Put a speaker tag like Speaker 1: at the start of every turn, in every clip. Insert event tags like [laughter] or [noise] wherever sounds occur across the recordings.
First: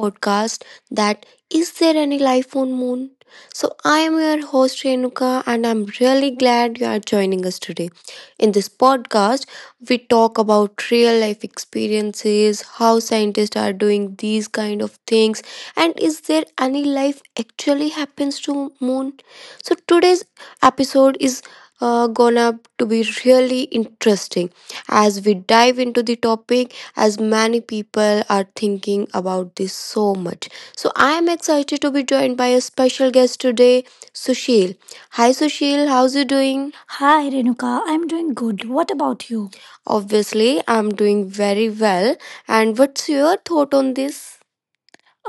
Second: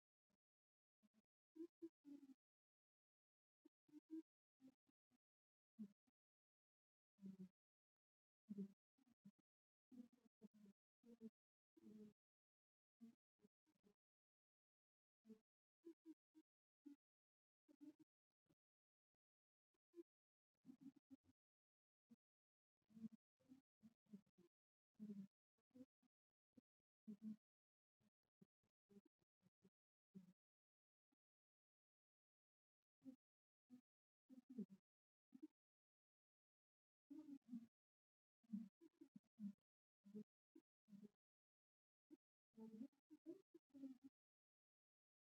Speaker 1: podcast that Is There Any Life on Moon? So, I am your host Renuka, and I'm really glad you are joining us today. In this podcast, we talk about real life experiences, how scientists are doing these kind of things, and is there any life actually happens to moon? So, today's episode is gonna to be really interesting as we dive into the topic, as many people are thinking about this so much. So I am excited to be joined by a special guest today, Sushil. Hi Sushil, how's you doing? Hi Renuka, I'm doing good. What about you? Obviously I'm doing very well, and what's your thought on this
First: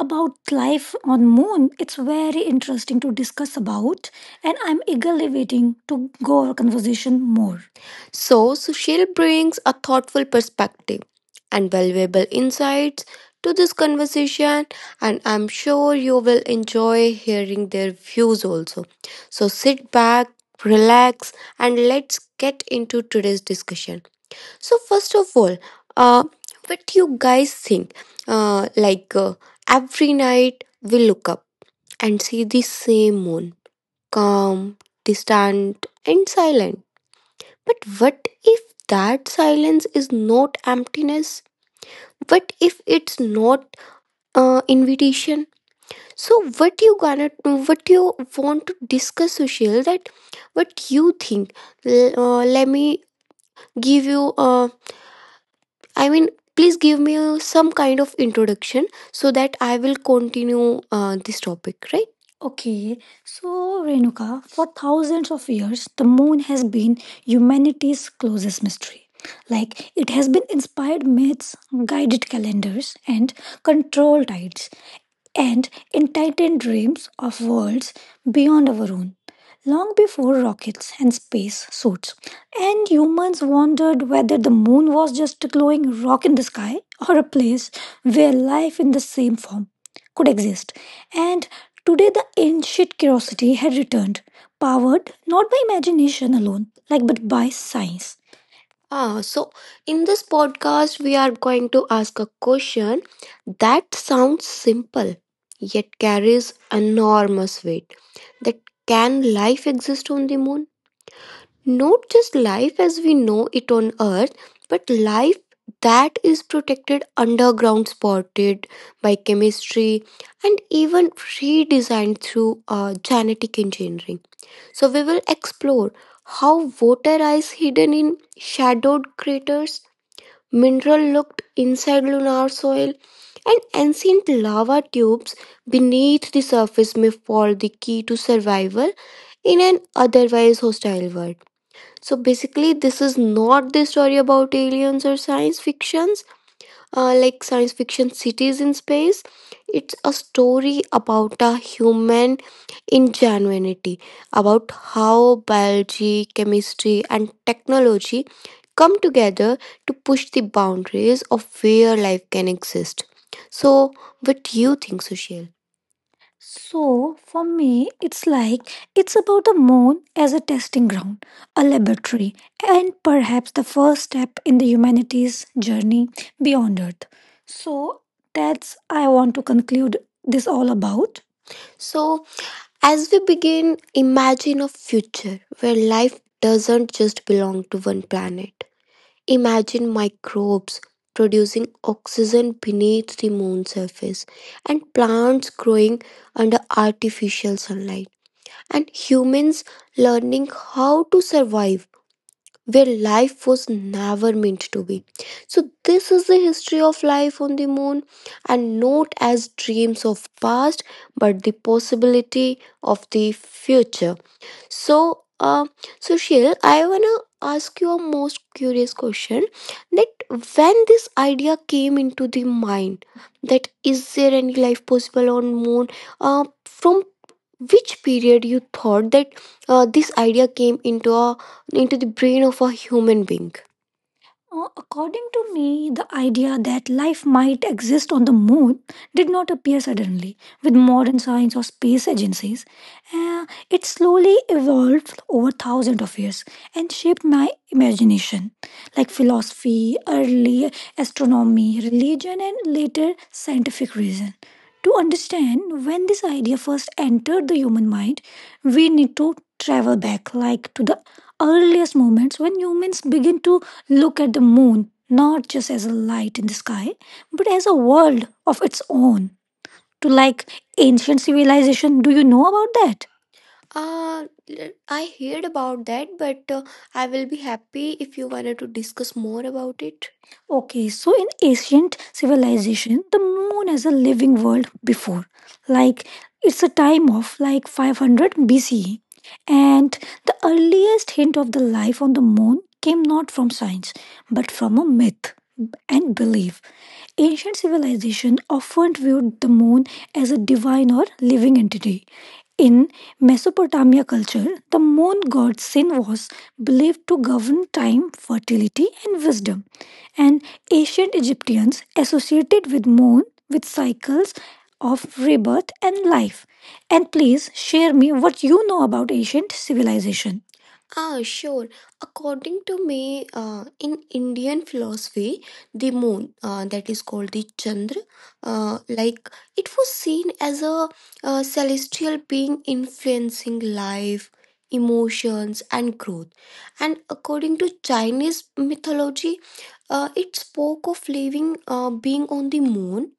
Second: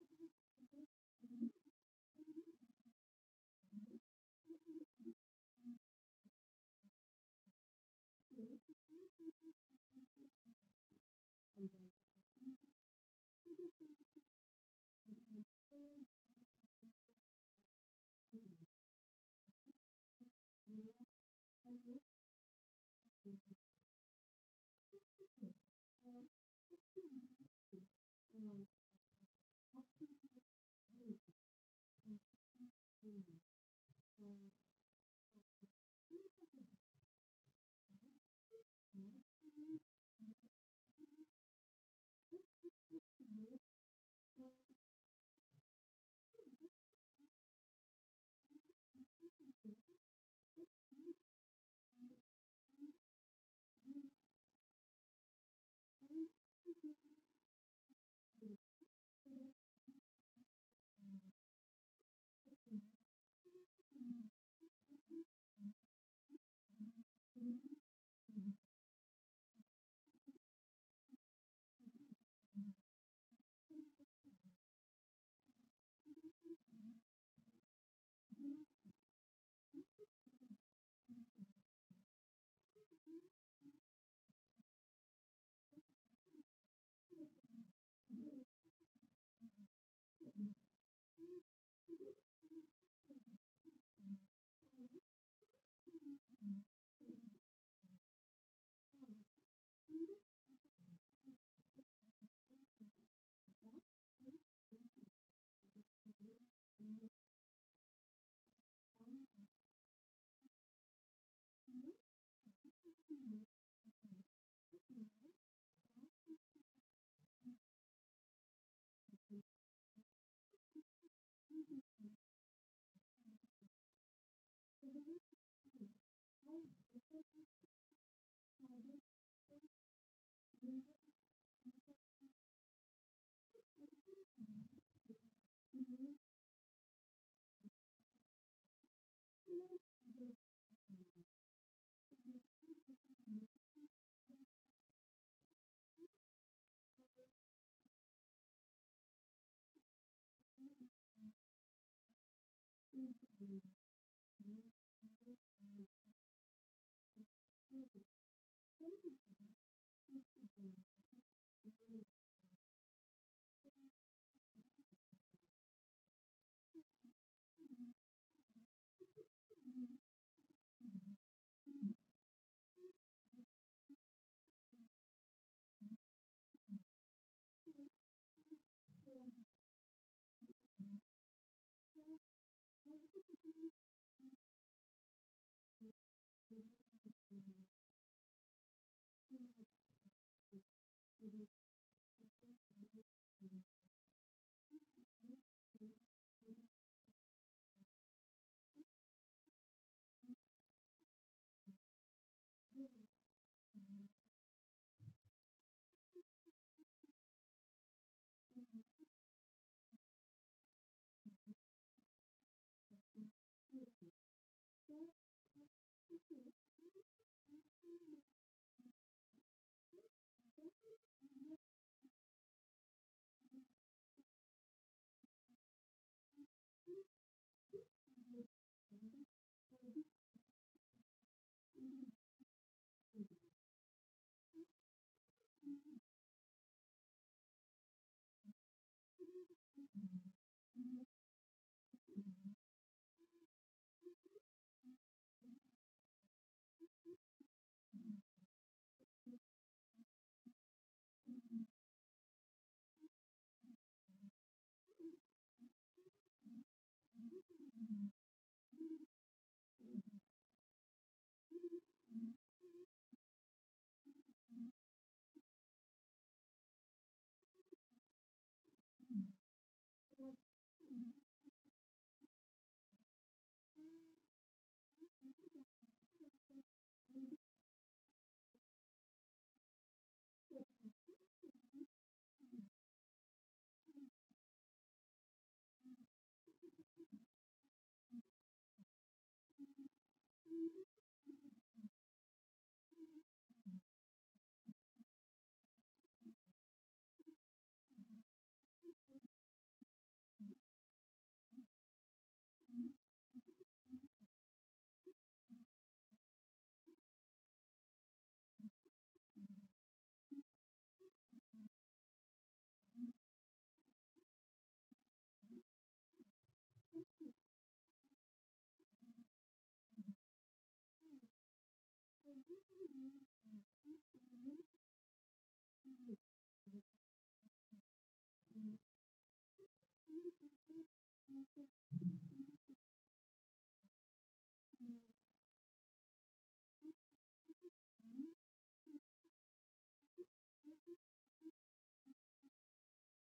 Speaker 1: about life on moon? It's very interesting to discuss about, and I'm eagerly waiting to go our conversation more. So, Sushil brings a thoughtful perspective and valuable insights to this conversation, and I'm sure you will enjoy hearing their views also. So, sit back, relax, and let's get into today's discussion. So first of all, uh, what do you guys think? Like, every night we look up and see the same moon, calm, distant, and silent. But what if that silence is not emptiness? What if it's not invitation? So what you gonna do? What you want to discuss, Sushil? That what you think? Let me give you, I mean, please give me some kind of introduction so that I will continue this topic, right? Okay, so Renuka, for thousands of years, the moon has been humanity's closest mystery. Like, it has been inspired myths, guided calendars, and controlled tides and enlightened dreams of worlds beyond our own. Long before rockets and space suits, and humans wondered whether the moon was just a glowing rock in the sky or a place where life in the same form could exist. And today, the ancient curiosity had returned, powered not by imagination alone, like but by science. Ah, so in this podcast, we are going to ask a question that sounds simple yet carries enormous weight. That can life exist on the moon? Not just life as we know it on Earth, but life that is protected underground, spotted by chemistry, and even redesigned through genetic engineering. So, we will explore how water is hidden in shadowed craters, mineral looked inside lunar soil, and ancient lava tubes beneath the surface may fall the key to survival in an otherwise hostile world. So basically, this is not the story about aliens or science fiction, like science fiction cities in space. It's a story about a human ingenuity, about how biology, chemistry, and technology come together to push the boundaries of where life can exist. So, what do you think, Sushil? So, for me, it's like it's about the moon as a testing ground, a laboratory, and perhaps the first step in the humanity's journey beyond Earth. So, that's I want to conclude this all about. So, as we begin, imagine a future where life doesn't just belong to one planet. Imagine microbes producing oxygen beneath the moon's surface, and plants growing under artificial sunlight, and humans learning how to survive where life was never meant to be. So, this is the history of life on the moon, and not as dreams of past, but the possibility of the future. So, uh, so Sheil, I wanna ask you a most curious question. That when this idea came into the mind, that is there any life possible on moon? From which period you thought that this idea came into a into the brain of a human being? According to me, the idea that life might exist on the moon did not appear suddenly with modern science or space agencies. It slowly evolved over thousands of years and shaped my imagination, like philosophy, early astronomy, religion, and later scientific reason. To understand when this idea first entered the human mind, we need to travel back, like to the earliest moments when humans begin to look at the moon not just as a light in the sky, but as a world of its own. To like ancient civilization, do you know about that? I heard about that, but I will be happy if you wanted to discuss more about it. Okay, so in ancient civilization, the moon as a living world before, like it's a time of like 500 BCE, and the earliest hint of the life on the moon came not from science but from a myth and belief. Ancient civilization often viewed the moon as a divine or living entity. In Mesopotamia culture, the moon god Sin was believed to govern time, fertility, and wisdom. And ancient Egyptians associated with moon with cycles of rebirth and life. And please share me what you know about ancient civilization. Ah, sure. According to me, in Indian philosophy, the moon, that is called the Chandra, like it was seen as a celestial being influencing life, emotions, and growth. And according to Chinese mythology, it spoke of living being on the moon,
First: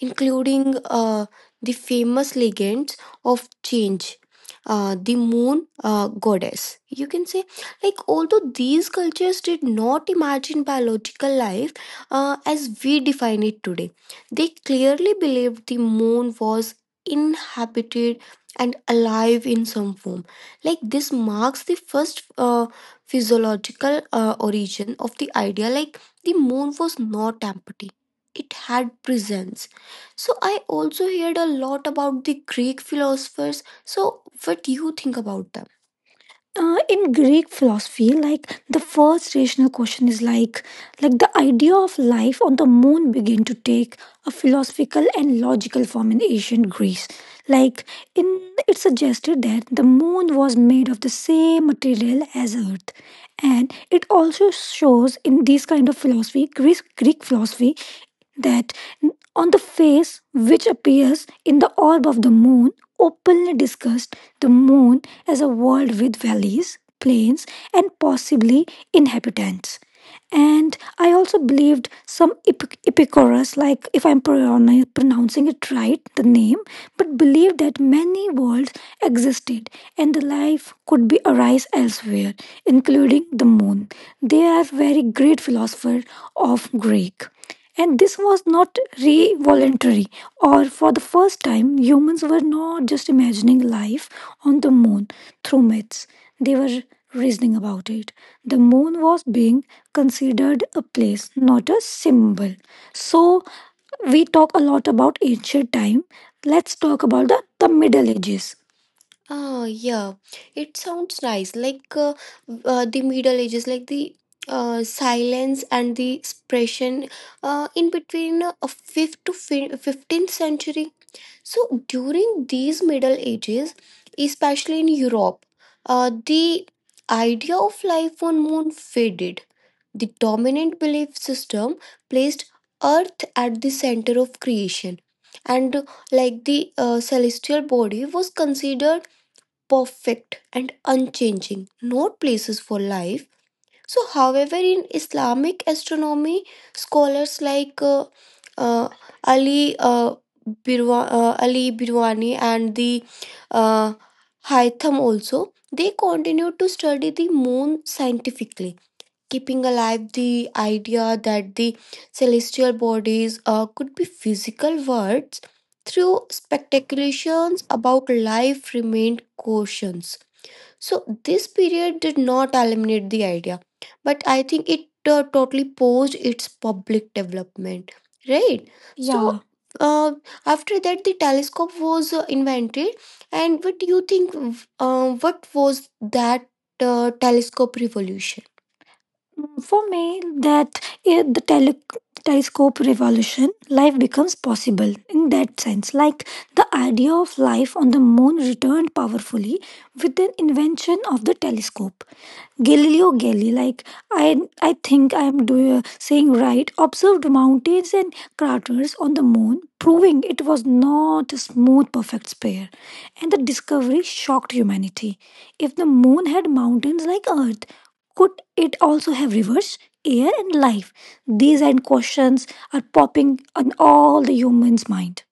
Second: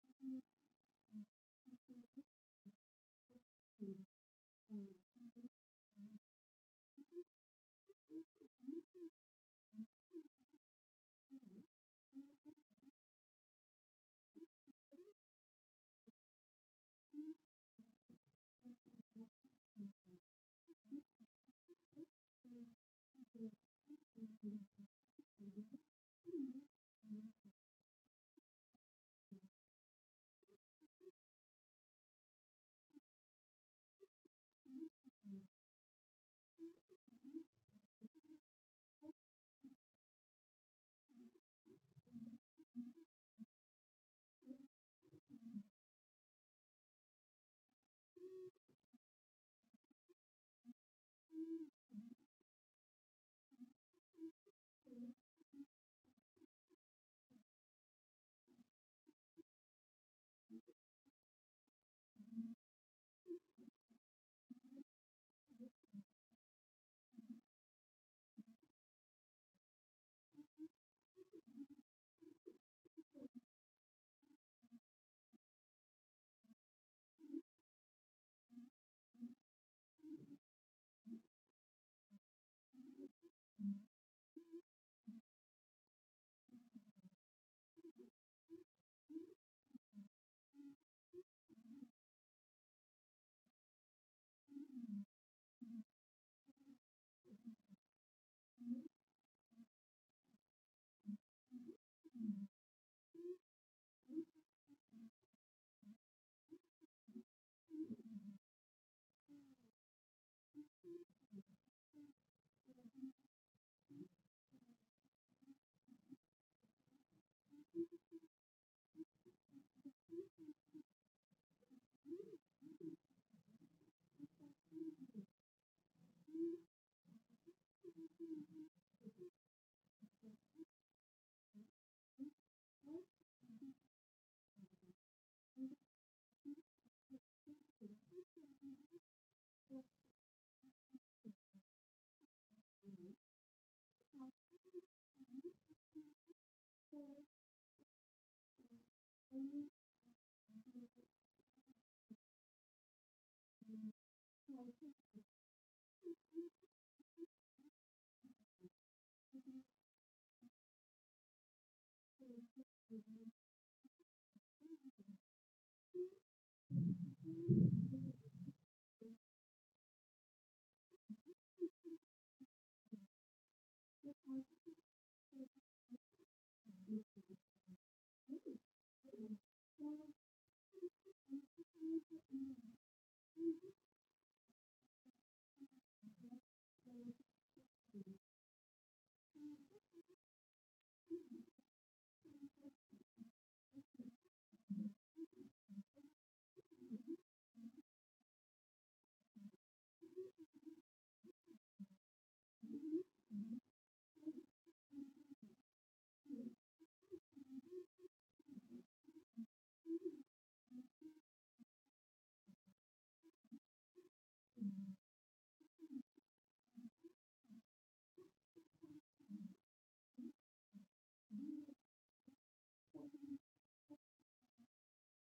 Speaker 1: including the famous legends of change. The moon goddess, you can say, like, although these cultures did not imagine biological life as we define it today, they clearly believed the moon was inhabited and alive in some form. Like this marks the first physiological origin of the idea like the moon was not empty. It had presence. So I also heard a lot about the Greek philosophers. So what do you think about them? In Greek philosophy, like the first rational question is like the idea of life on the moon began to take a philosophical and logical form in ancient Greece. Like in it suggested that the moon was made of the same material as Earth, and it also shows in these kind of philosophy, Greek philosophy, that on the face which appears in the orb of the moon openly discussed the moon as a world with valleys, plains, and possibly inhabitants. And I also believed some Epicurus, like if I'm pronouncing it right, the name, but believed that many worlds existed and the life could be arise elsewhere, including the moon. They are very great philosopher of Greek. And this was not re voluntary, or for the first time, humans were not just imagining life on the moon through myths facts. They were reasoning about it. The moon was being considered a place, not a symbol. So, we talk a lot about ancient time. Let's talk about the Middle Ages. Ah, yeah, it sounds nice. Like the Middle Ages, like the silence and the expression in between 5th to 15th century. So during these Middle Ages, especially in Europe, the idea of life on moon faded. The dominant belief system placed Earth at the center of creation, and like the celestial body was considered perfect and unchanging, not places for life. So, however, in Islamic astronomy, scholars like uh, Ali Ali Birwani and the uh, Haytham also, they continued to study the moon scientifically, keeping alive the idea that the celestial bodies could be physical worlds through spectacular life remained cautions. So this period did not eliminate the idea. I think it totally posed its public development, right? Yeah. So yeah, uh, after that, the telescope invented. But do you think what was that telescope revolution? For me, that telescope revolution, life becomes possible. In that sense, like the idea of life on the moon returned powerfully with the invention of the telescope. Galileo Galilei, like I, I think I'm doing, saying right, observed mountains and craters on the moon, proving it was not a smooth, perfect sphere. And the discovery shocked humanity. If the moon had mountains like Earth, could it also have rivers, air, and life? These and questions are popping on all the humans' mind,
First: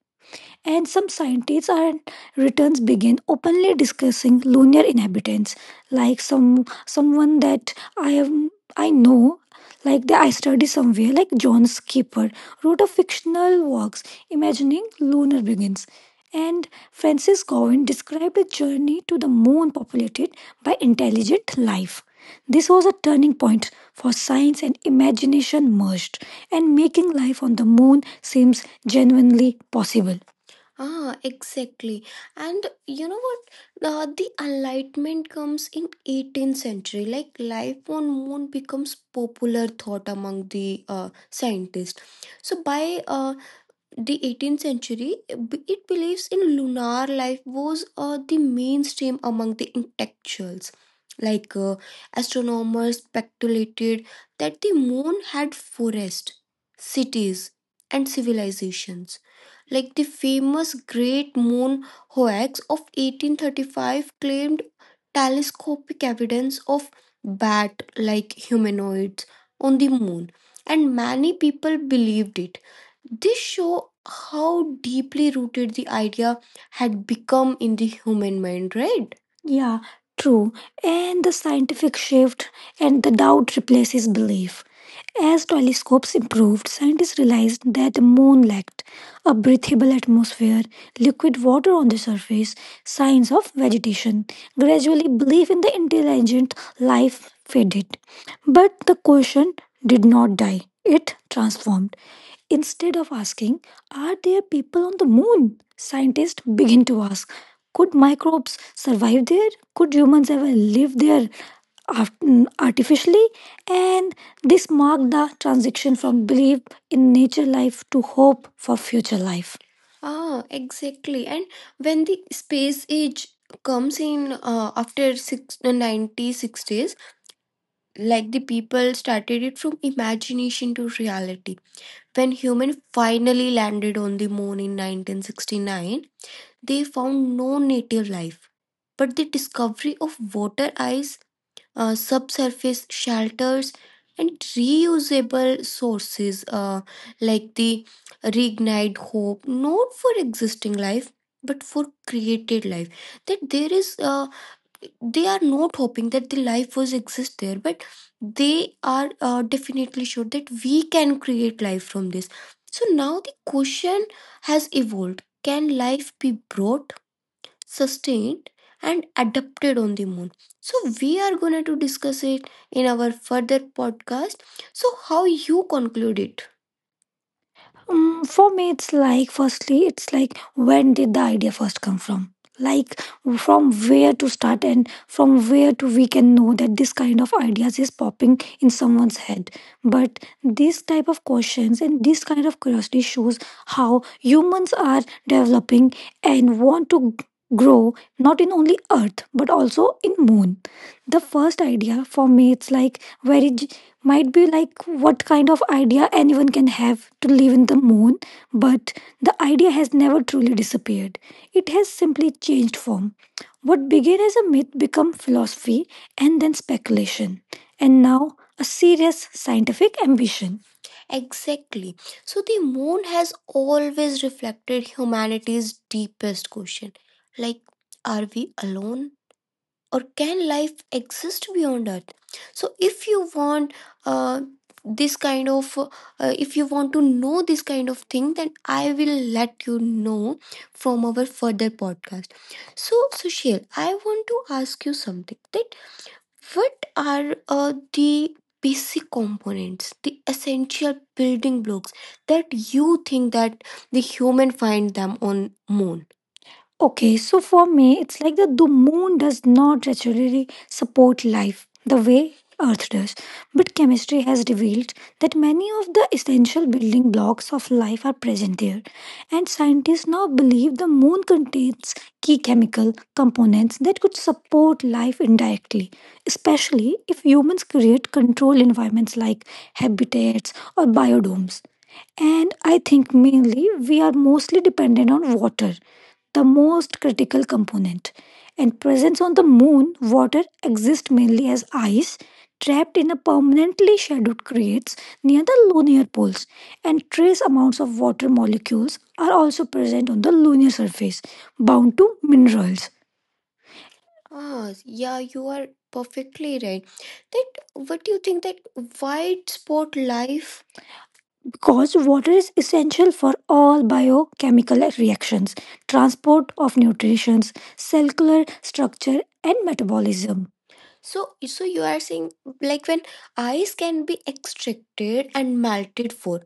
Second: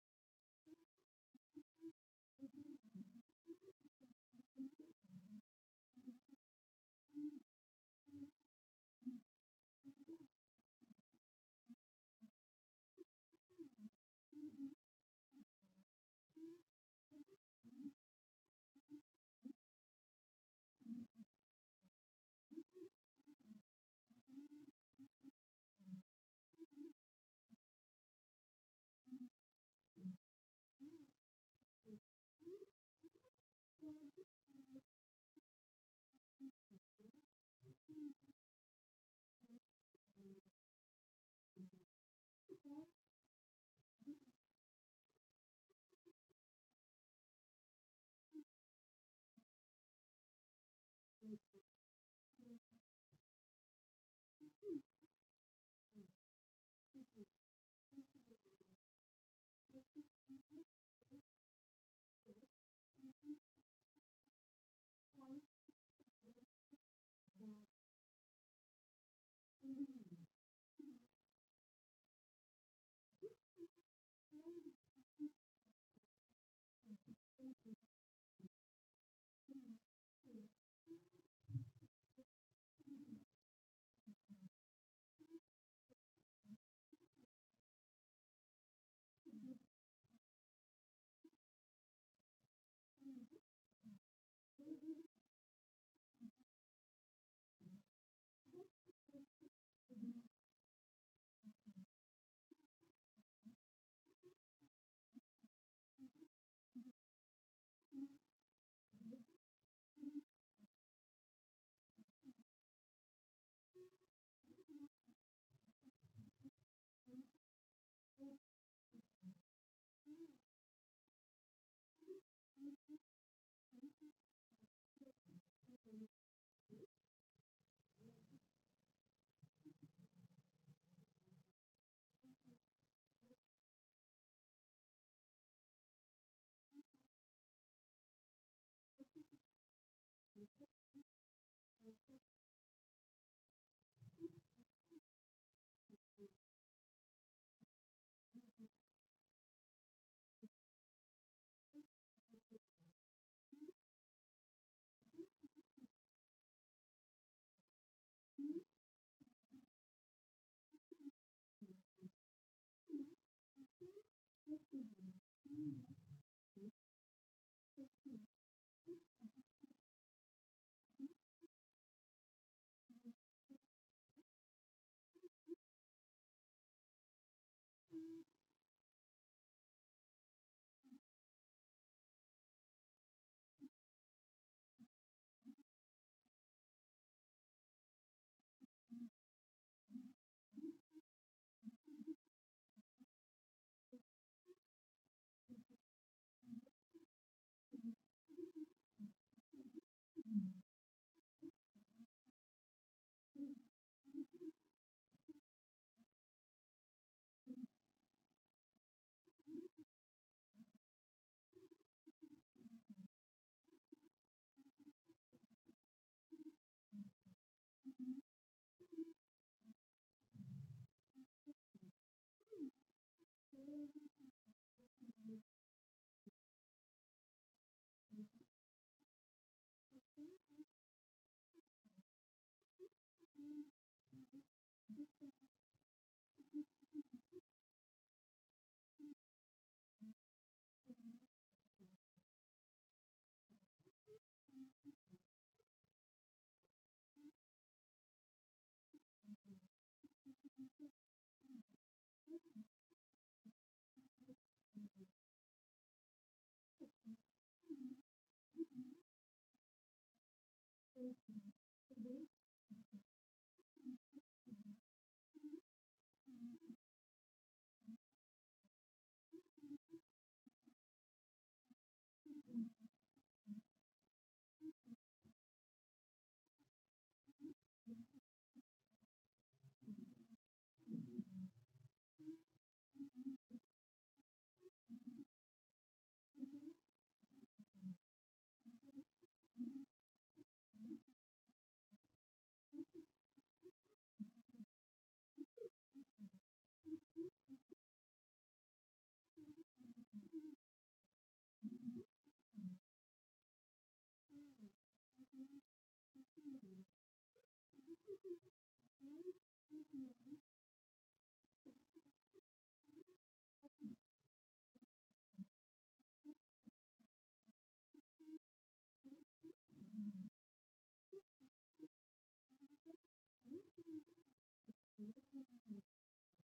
Speaker 1: and some scientists and returns begin openly discussing lunar inhabitants. Like someone that I am, I know, like that I study somewhere, like John Skipper wrote a fictional works imagining lunar beings, and Francis Gowan described a journey to the moon populated by intelligent life. This was a turning point for science and imagination merged, and making life on the moon seems genuinely possible. Ah, exactly. And you know what? The enlightenment comes in 18th century. Like life on moon becomes popular thought among the scientists. So by the 18th century, it believes in lunar life was the mainstream among the intellectuals. Like astronomers speculated that the moon had forests, cities, and civilizations. Like the famous Great Moon Hoax of 1835 claimed telescopic evidence of bat like humanoids on the moon, and many people believed it. This show how deeply rooted the idea had become in the human mind, right? Yeah, true. And the scientific shift and the doubt replaces belief. As telescopes improved, scientists realized that the moon lacked a breathable atmosphere, liquid water on the surface, signs of vegetation. Gradually, belief in the intelligent life faded. But the question did not die, it transformed. Instead of asking, are there people on the moon? Scientists begin to ask, could microbes survive there? Could humans ever live there art- artificially? And this marked the transition from belief in nature life to hope for future life. Ah, exactly. And when the space age comes in after six, 90s, 60s, like the people started it from imagination to reality. When humans finally landed on the moon in 1969, they found no native life. But the discovery of water ice, subsurface shelters, and reusable sources like the reignite hope, not for existing life, but for created life. That there is a, they are not hoping that the life was exist there, but they are definitely sure that we can create life from this. So now the question has, can life be brought, sustained, and adapted on the moon? So we are going to discuss it in our further podcast. So how you conclude it? For me, it's like firstly, it's like when did the idea first come from? Like from where to start and from where to we can know that this kind of ideas is popping in someone's head. But these type of questions and this kind of curiosity shows how humans are developing and want to grow not in only earth but also in moon. The first idea for me it's like very might be like what kind of idea anyone can have to live in the moon. But the idea has never truly disappeared, it has simply changed form. What began as a myth became philosophy, and then speculation, and now a serious scientific ambition. Exactly. So the moon has always reflected humanity's deepest question, like, are we alone? Or can life exist beyond earth? So if you want uh, this kind of if you want to know this kind of thing then I will let you know from our further podcast. So Sushil, I want to ask you something, that what are the basic components, the essential building blocks that you think that the human find them on moon? Okay, so for me, it's like that the moon does not naturally support life the way Earth does. But chemistry has revealed that many of the essential building blocks of life are present there. And scientists now believe the moon contains key chemical components that could support life indirectly, especially if humans create controlled environments like habitats or biodomes. And I think mainly we are mostly dependent on water, the most critical component. And presence on the moon, water exists mainly as ice trapped in a permanently shadowed crates near the lunar poles, and trace amounts of water molecules are also present on the lunar surface, bound to minerals. Ah, yeah, you are perfectly right. That what is that white spot life? Because water is essential for all biochemical reactions, transport of nutrients, cellular structure, and metabolism. So you are saying like when ice can be extracted and melted for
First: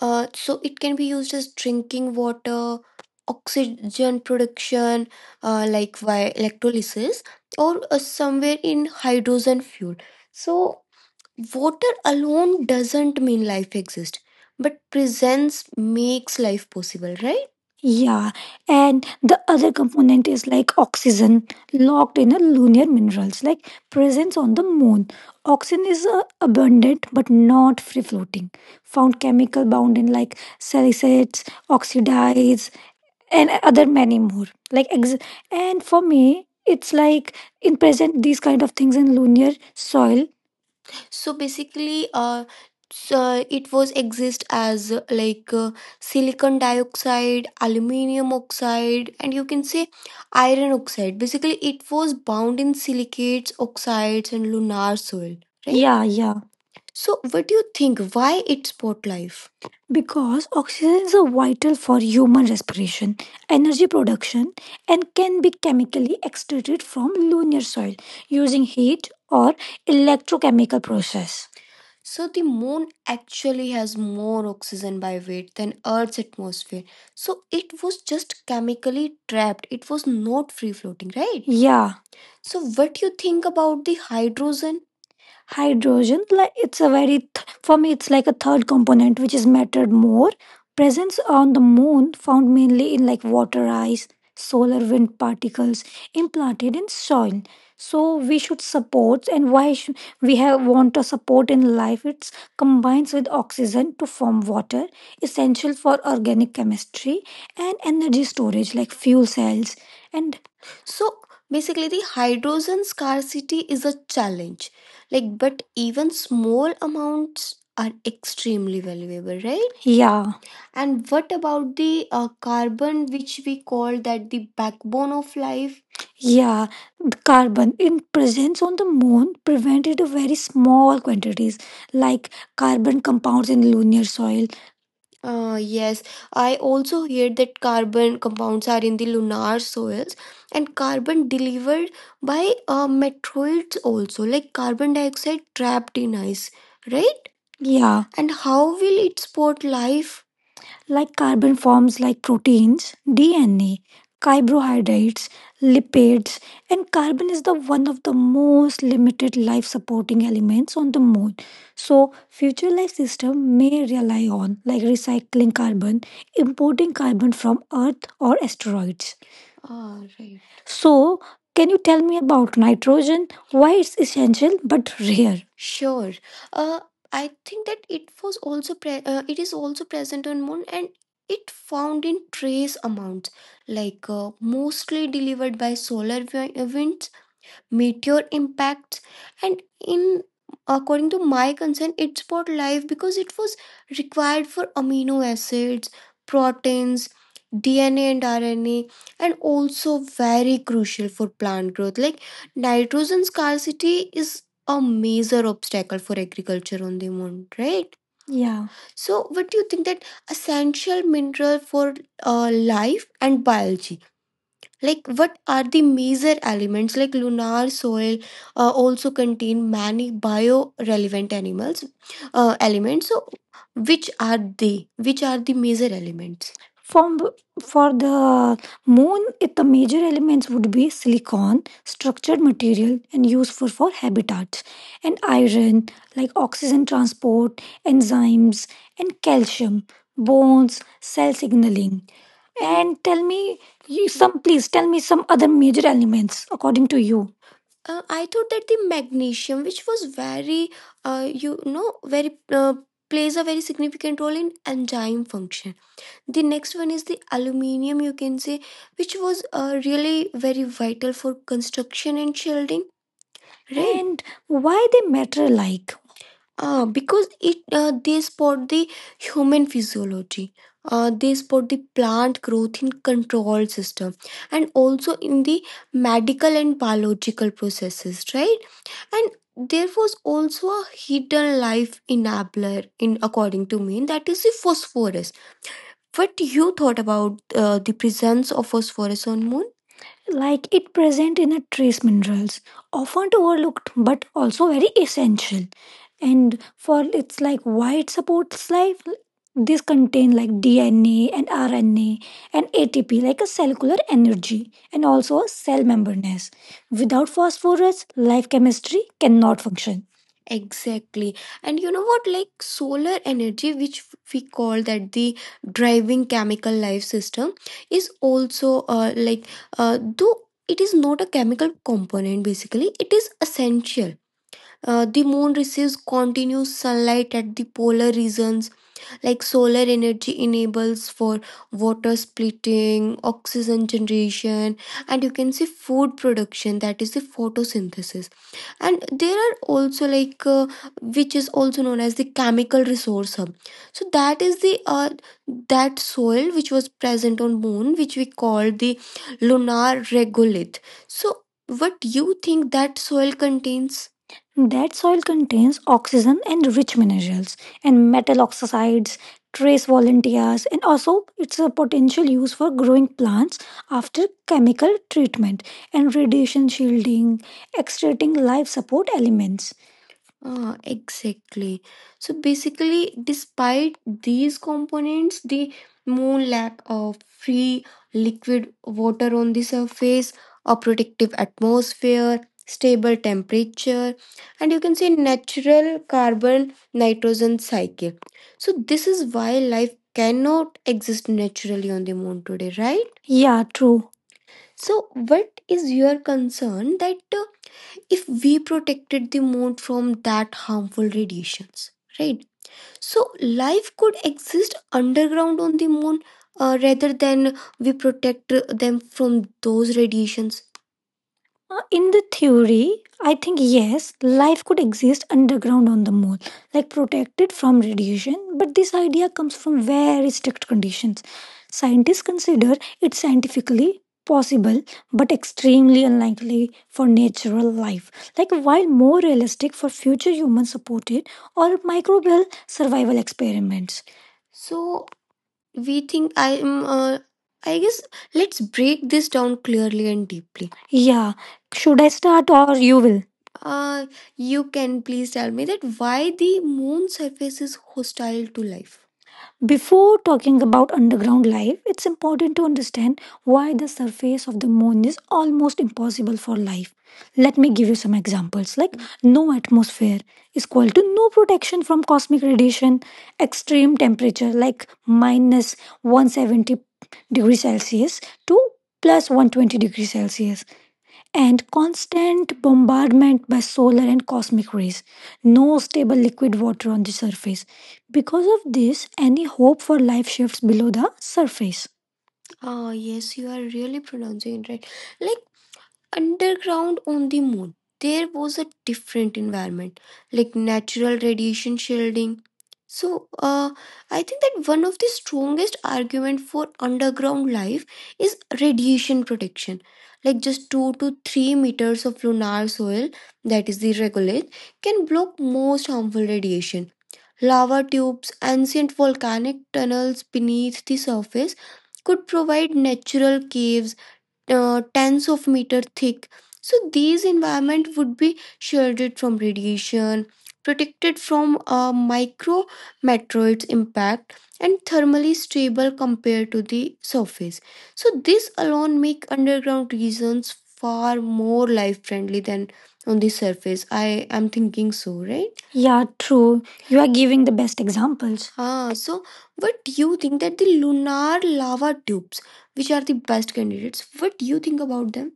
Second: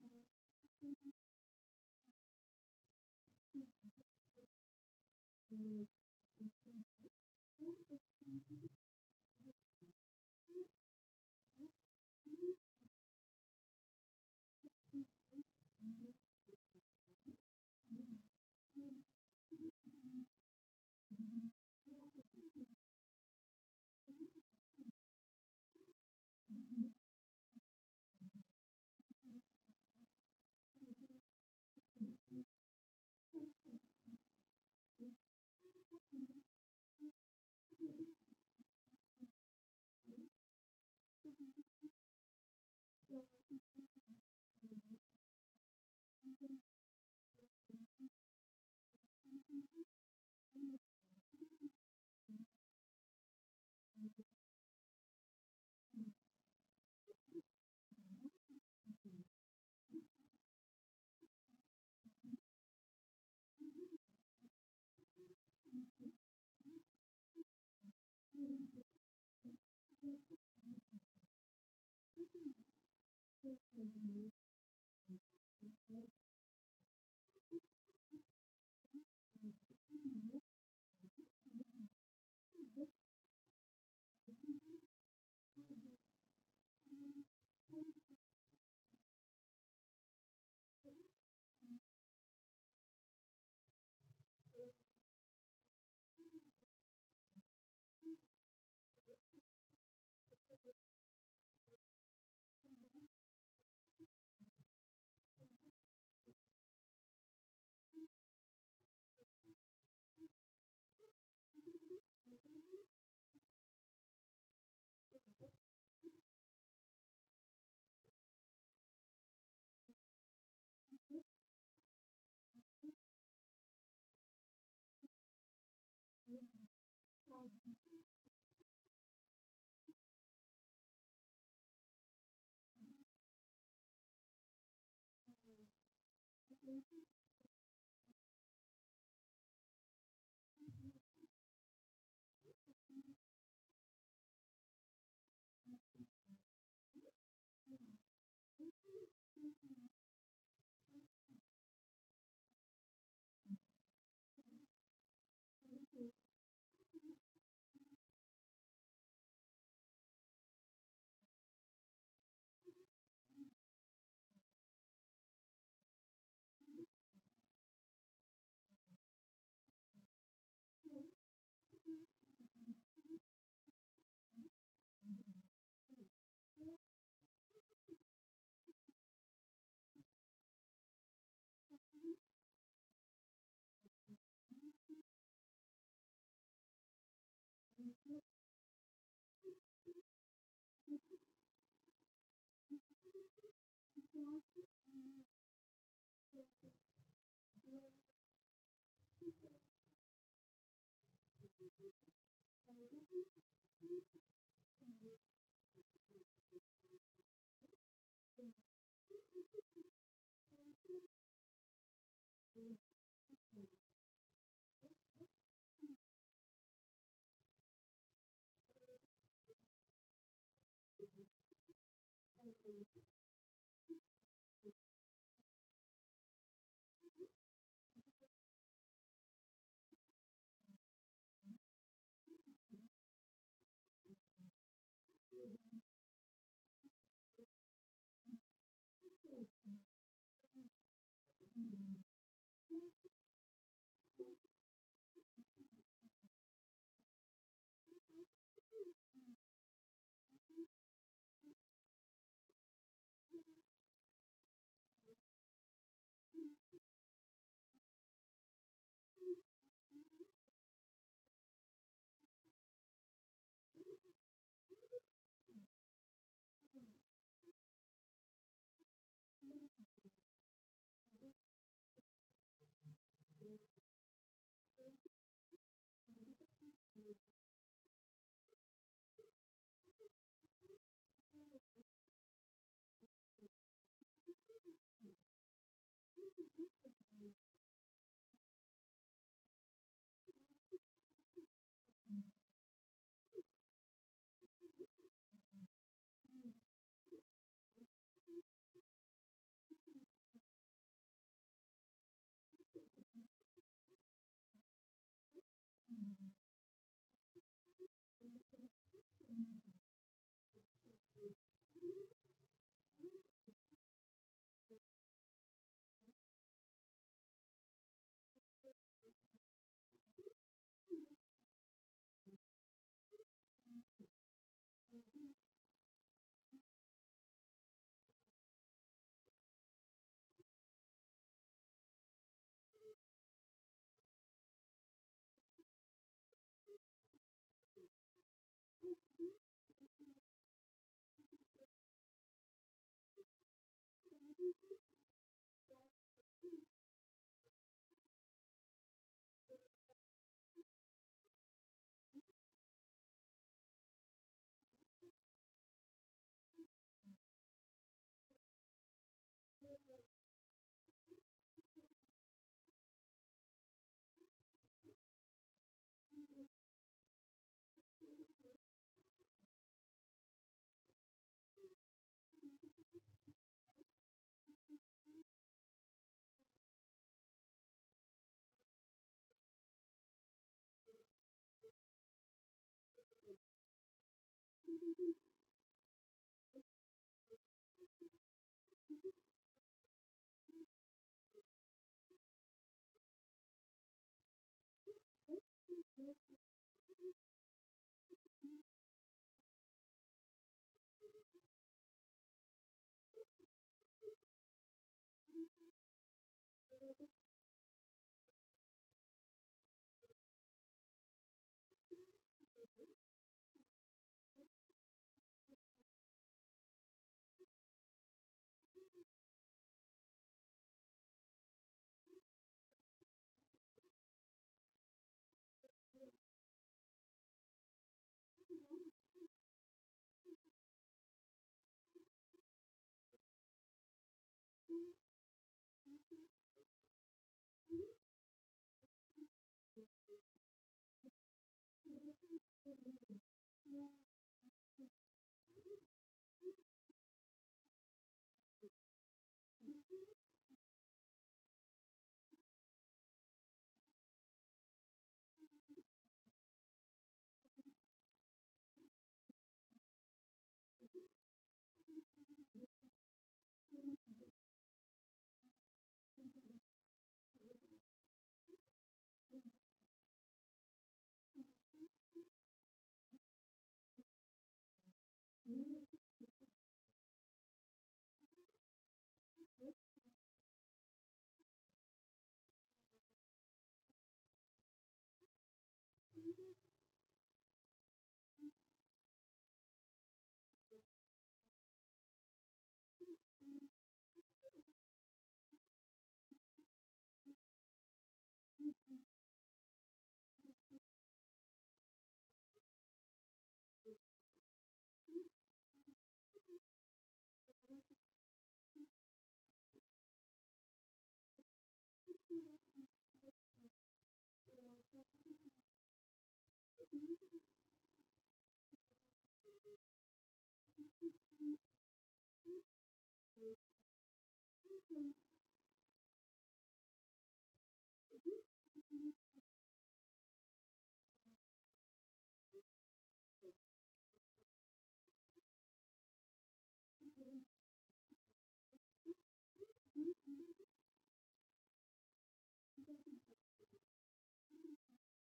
Speaker 1: so it can be used as drinking water, oxygen production,
Speaker 2: Thank
Speaker 1: like via electrolysis or somewhere in hydrogen fuel. So water alone doesn't mean life exists, but presence makes life possible, right? Yeah, and the other component is like oxygen locked in a lunar minerals, like presence on the moon. Oxygen is abundant but not free floating. Found chemical bound in like salicylates, oxidides, and other many more. Like and for me, it's like in present these kind of things in lunar soil basically so it was exist as like silicon dioxide aluminium oxide and you can say iron oxide, basically it was bound in silicates oxides and lunar soil, right? Yeah, yeah. So what do you think why it's spot life? Because oxygen is a vital for human respiration, energy production, and can be chemically extracted from lunar soil using heat or electrochemical process. So the moon actually has more oxygen by weight than Earth's atmosphere. So it was just chemically trapped. It was not free floating, right? Yeah. So what do you think about the hydrogen? Hydrogen like it's a very for me it's like a third component which is mattered more. Presence on the moon found mainly in like water ice, solar wind particles implanted in soil. So we should support, and why should we have want to support in life? It combines with oxygen to form water, essential for organic chemistry and energy storage like fuel cells. And so basically, the hydrogen scarcity is a challenge. Like, but even small amounts are extremely valuable, right? Yeah. And what about the carbon, which we call that the backbone of life? Yeah, the carbon in presence on the moon prevented a very small quantities, like carbon compounds in lunar soil. Yes, I also hear that carbon compounds are in the lunar soils, and carbon delivered by meteorites also, like carbon dioxide trapped in ice, right? Yeah. And how will it support life? Like carbon forms like proteins, DNA, carbohydrates, lipids, and carbon is the one of the most limited life supporting elements on the moon. So future life system may rely on like recycling carbon, importing carbon from earth or asteroids. Ah, right. So can you tell me about nitrogen? Why it's essential but rare? Sure. Uh, I think that it was also it is also present on moon, and it found in trace amounts like mostly delivered by solar winds, meteor impacts, and in according to my concern it spot life because it was required for amino acids, proteins, DNA and RNA, and also very crucial for plant growth. Like nitrogen scarcity is a major obstacle for agriculture on the moon, right? Yeah. So, what do you think that essential mineral for life and biology? Like what are the major elements? Like lunar soil also contain many bio-relevant animals elements. So which are they, which are the major elements? From for the moon, it, the major elements would be silicon, structured material, and useful for habitats, and iron, like oxygen transport, enzymes, and calcium, bones, cell signaling. And tell me you some, please tell me some other major elements according to you. I thought that the magnesium, which was very, very uh, plays a very significant role in enzyme function. The next one is the aluminium, you can say, which was really very vital for construction and shielding, right? And why they matter, like because it they spot the human physiology. They spot the plant growth in control system and also in the medical and biological processes, right? And there was also a hidden life enabler in according to me, and that is the phosphorus. What you thought about the presence of phosphorus on moon? Like it present in a trace minerals, often overlooked but also very essential. And for it's like why it supports life, this contain like DNA and RNA and ATP like a cellular energy and also a cell membraneness. Without phosphorus life chemistry cannot function. Exactly. And you know what? Like solar energy, which we call that the driving chemical life system, is also like though it is not a chemical component, basically, it is essential. The moon receives continuous sunlight at the polar regions, like solar energy enables for water splitting, oxygen generation, and you can see food production, that is the photosynthesis. And there are also like which is also known as the chemical resource hub. So that is the that soil which was present on moon which we call the lunar regolith. So what do you think that soil contains? That soil contains oxygen and rich minerals and metal oxides, trace volunteers, and also it's a potential use for growing plants after chemical treatment and radiation shielding. Extracting life support elements. Ah, exactly. So basically, despite these components, the moon lack of free liquid water on the surface, a protective atmosphere, stable temperature, and you can say natural carbon nitrogen cycle. So this is why life cannot exist naturally on the moon today, right? Yeah, true. So, what is your concern that if we protected the moon from that harmful radiations, right, so life could exist underground on the moon, rather than we protect them from those radiations? In the theory, I think yes, life could exist underground on the moon, like protected from radiation, but this idea comes from very strict conditions. Scientists consider it scientifically possible but extremely unlikely for natural life. Like, while more realistic for future human supported or microbial survival experiments. We think I am uh, this Let's break this down clearly and deeply. Yeah. Should I start or you will? Uh, you can please tell me that why the moon surface is hostile to life. Before talking about underground life, it's important to understand why the surface of the moon is almost impossible for life. Let me give you some examples, like no atmosphere is equal to no protection from cosmic radiation, extreme temperature like minus 170 degrees Celsius to plus 120 degrees Celsius, and constant bombardment by solar and cosmic rays. No stable liquid water on the surface. Because of this, any hope for life shifts below the surface. Ah, yes, you are really pronouncing it right. Like, underground on the moon, there was a different environment, like natural radiation shielding. So I think that one of the strongest argument for underground life is radiation protection, like just 2 to 3 meters of lunar soil, that is the regolith, can block most harmful radiation. Lava tubes, ancient volcanic tunnels beneath the surface, could provide natural caves, tens of meter thick. So these environment would be shielded from radiation, protected from micro meteorites impact, and thermally stable compared to the surface. So this alone make underground regions far more life friendly than on the surface, I am thinking so, right? Yeah, true. You are giving the best examples. Ah, so, but do you think that the lunar lava tubes, which are the best candidates? What do you think about them?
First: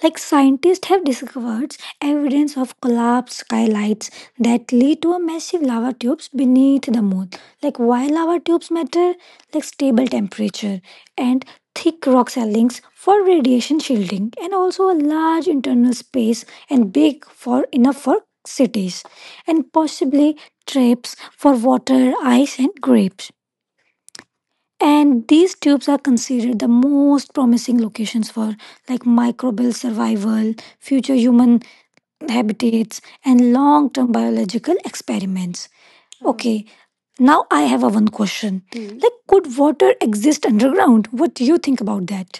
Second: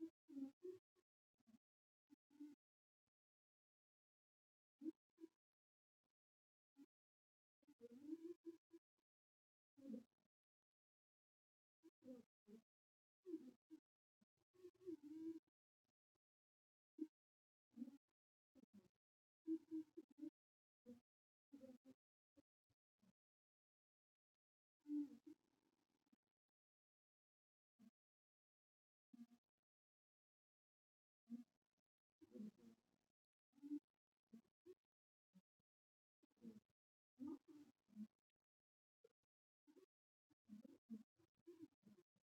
Speaker 1: Like, scientists have discovered evidence of collapsed skylights that lead to a massive lava tubes beneath the moon. Like, why lava tubes matter? Like stable temperature and thick rock ceilings for radiation shielding, and also a large internal space and big for enough for cities, possibly traps for water, ice, and grapes, and these tubes are considered the most promising locations for like microbial survival, future human habitats, and long-term biological experiments. Mm, okay. Now I have a one question. Mm. Like, could water exist underground? What do you think about that?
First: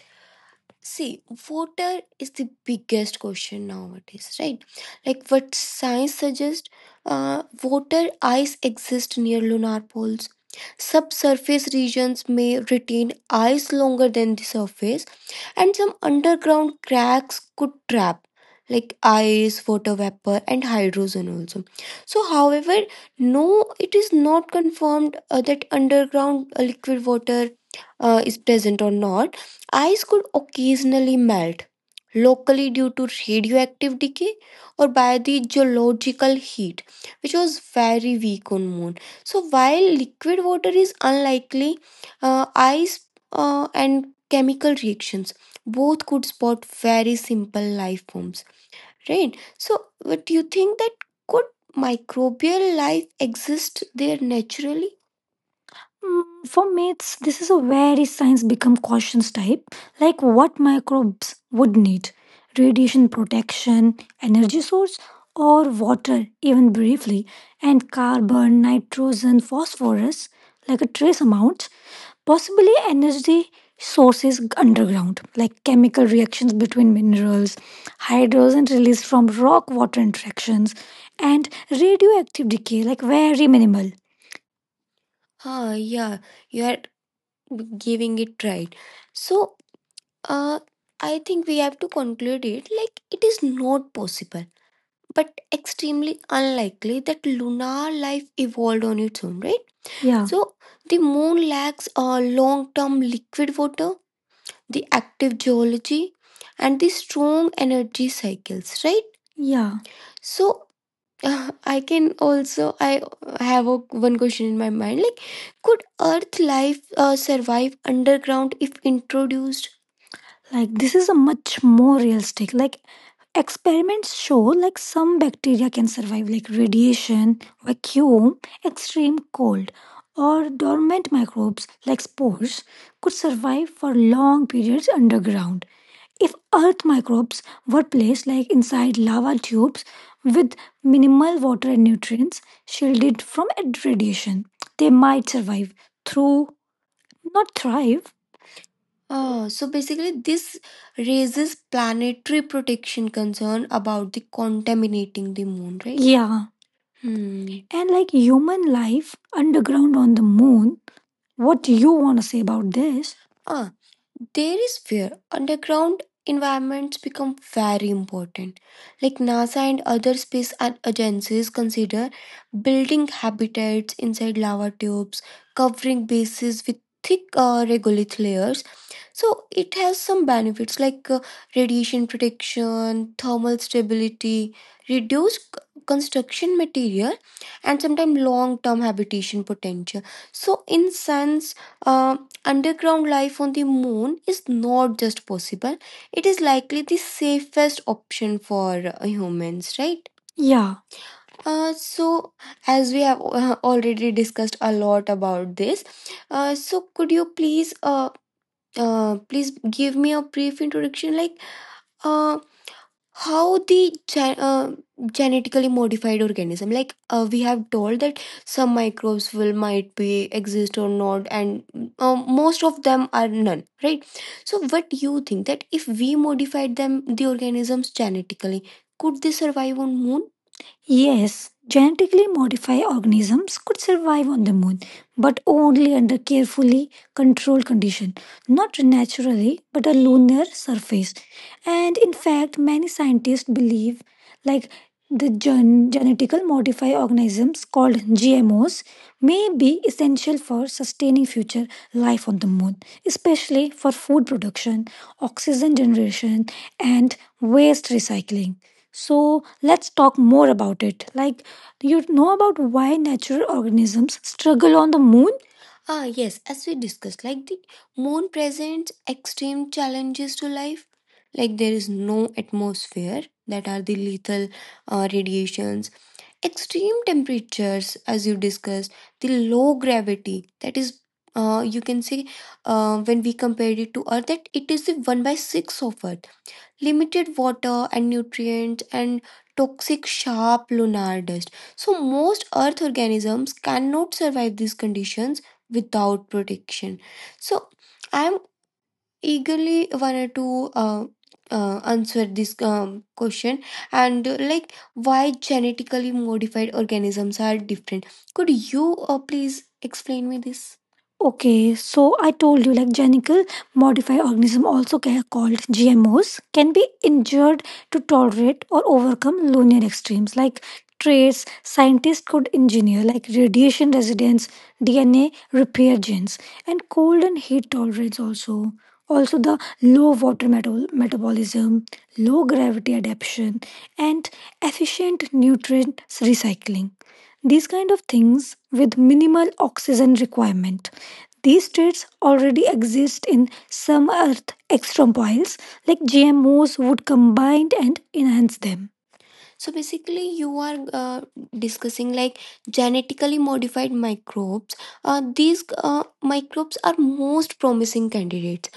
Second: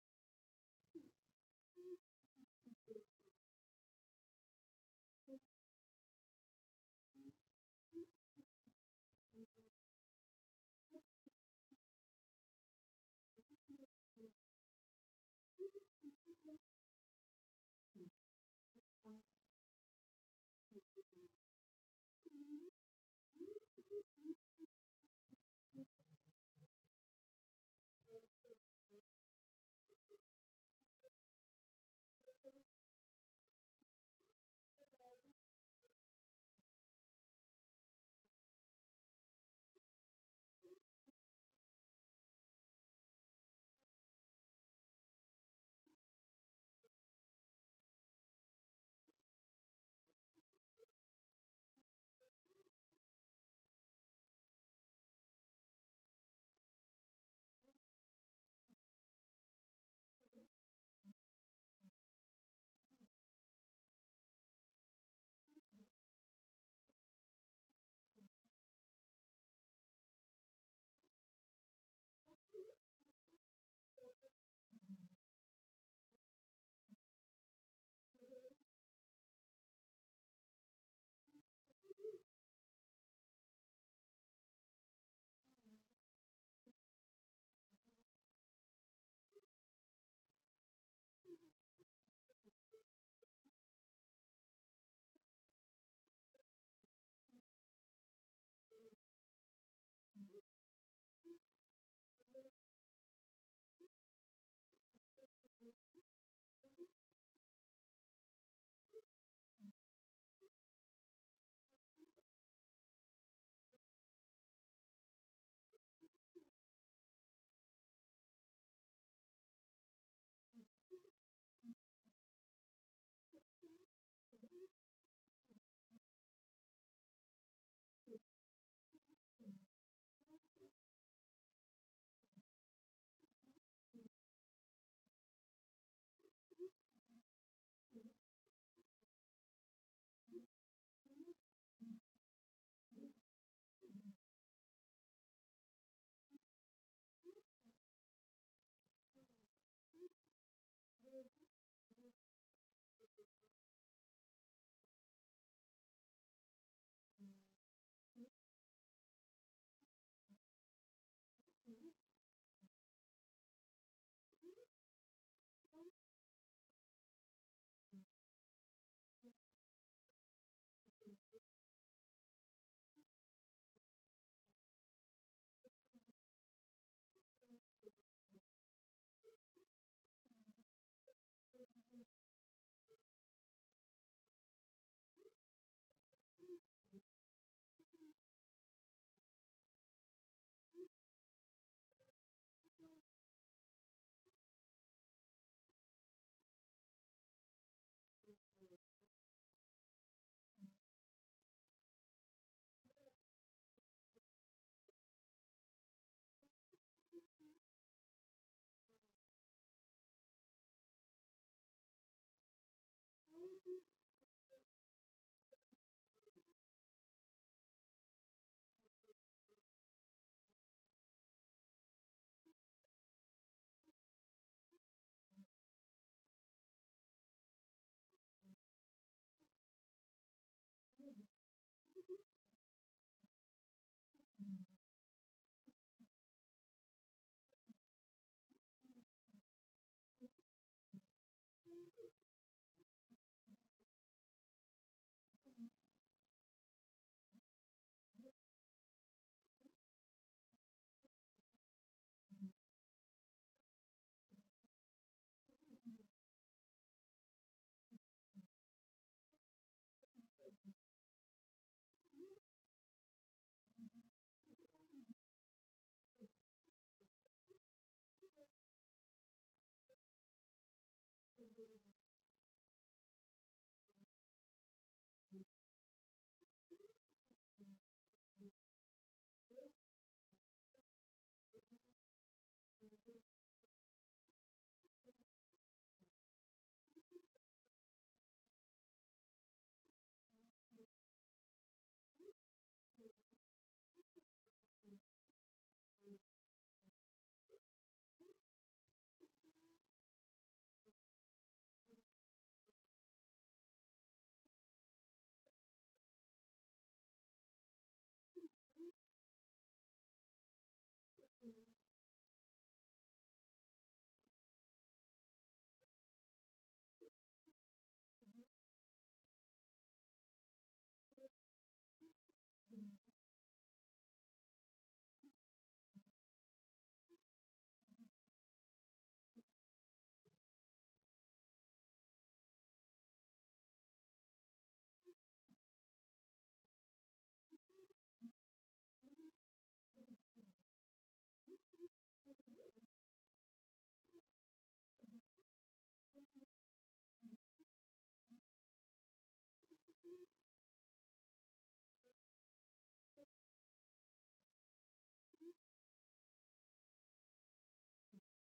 Speaker 1: See, water is the biggest question nowadays, right? Like, what science suggests, water ice exists near lunar poles, subsurface regions may retain ice longer than the surface, and some underground cracks could trap like ice, water vapor, and hydrogen also. So however, no, it is not confirmed that underground liquid water is present or not. Ice could occasionally melt locally due to radioactive decay or by the geological heat, which was very weak on moon. So while liquid water is unlikely, ice and chemical reactions both could spot very simple life forms, right? So what do you think, that could microbial life exist there naturally? Mm, for mates, this is a very science become cautions type, like what microbes would need: radiation protection, energy source, or water, even briefly, and carbon, nitrogen, phosphorus, like a trace amount, possibly energy sources underground, like chemical reactions between minerals, hydrogen released from rock water interactions, and radioactive decay, like very minimal. Ah, yeah, you are giving it right. So uh, I think we have to conclude it, like it is not possible but extremely unlikely that lunar life evolved on its own, right? Yeah. So the moon lacks a long-term liquid water, the active geology, and the strong energy cycles, right? Yeah. So. I can also I have a, one question in my mind, like could earth life survive underground if introduced? Like this is a much more realistic, like experiments show, like some bacteria can survive like radiation vacuum, extreme cold, or dormant microbes like spores could survive for long periods underground. If earth microbes were placed like inside lava tubes with minimal water and nutrients, shielded from radiation, they might survive through, not thrive. Oh, so basically, this raises planetary protection concern about the contaminating the moon, right? Yeah. Hmm. And like human life underground on the moon, what do you want to say about this? Ah, there is where underground environments become very important. Like NASA and other space agencies consider building habitats inside lava tubes, covering bases with thick regolith layers. So it has some benefits like radiation protection, thermal stability, reduced construction material, and sometimes long-term habitation potential. So in sense, uh, underground life on the moon is not just possible; it is likely the safest option for humans, right? Yeah. So, as we have already discussed a lot about this, so could you please please give me a brief introduction, like uh, how the genetically modified organism, like we have told that some microbes will might be exist or not, and most of them are none, right? So what do you think, that if we modified them the organisms genetically, could they survive on moon? Yes, genetically modified organisms could survive on the moon, but only under carefully controlled conditions, not naturally, but a lunar surface. And in fact, many scientists believe, like, the genetical modified organisms called gmos may be essential for sustaining future life on the moon, especially for food production, oxygen generation, and waste recycling. So let's talk more about it, like do you know about why natural organisms struggle on the moon? Ah, yes, as we discussed, like the moon presents extreme challenges to life, like there is no atmosphere, that are the lethal radiations, extreme temperatures as you discussed, the low gravity, that is you can say, when we compare it to earth, that it is the 1 by 6 of earth, limited water and nutrients, and toxic sharp lunar dust. So most earth organisms cannot survive these conditions without protection. So I am eagerly wanted to answer this question, and like why genetically modified organisms are different. Could you please explain me this? Okay, so I told you, like genical modified organisms, also called GMOs, can be injured to tolerate or overcome lunar extremes, like traits scientists could engineer, like radiation residence, DNA repair genes, and cold and heat tolerance also. Also, the low water metabolism, low gravity adaptation, and efficient nutrient recycling. These kind of things with minimal oxygen requirement. These states already exist in some earth extramoiles, like GMOs would combine and enhance them. So basically, you are discussing like genetically modified microbes. These microbes are most promising candidates.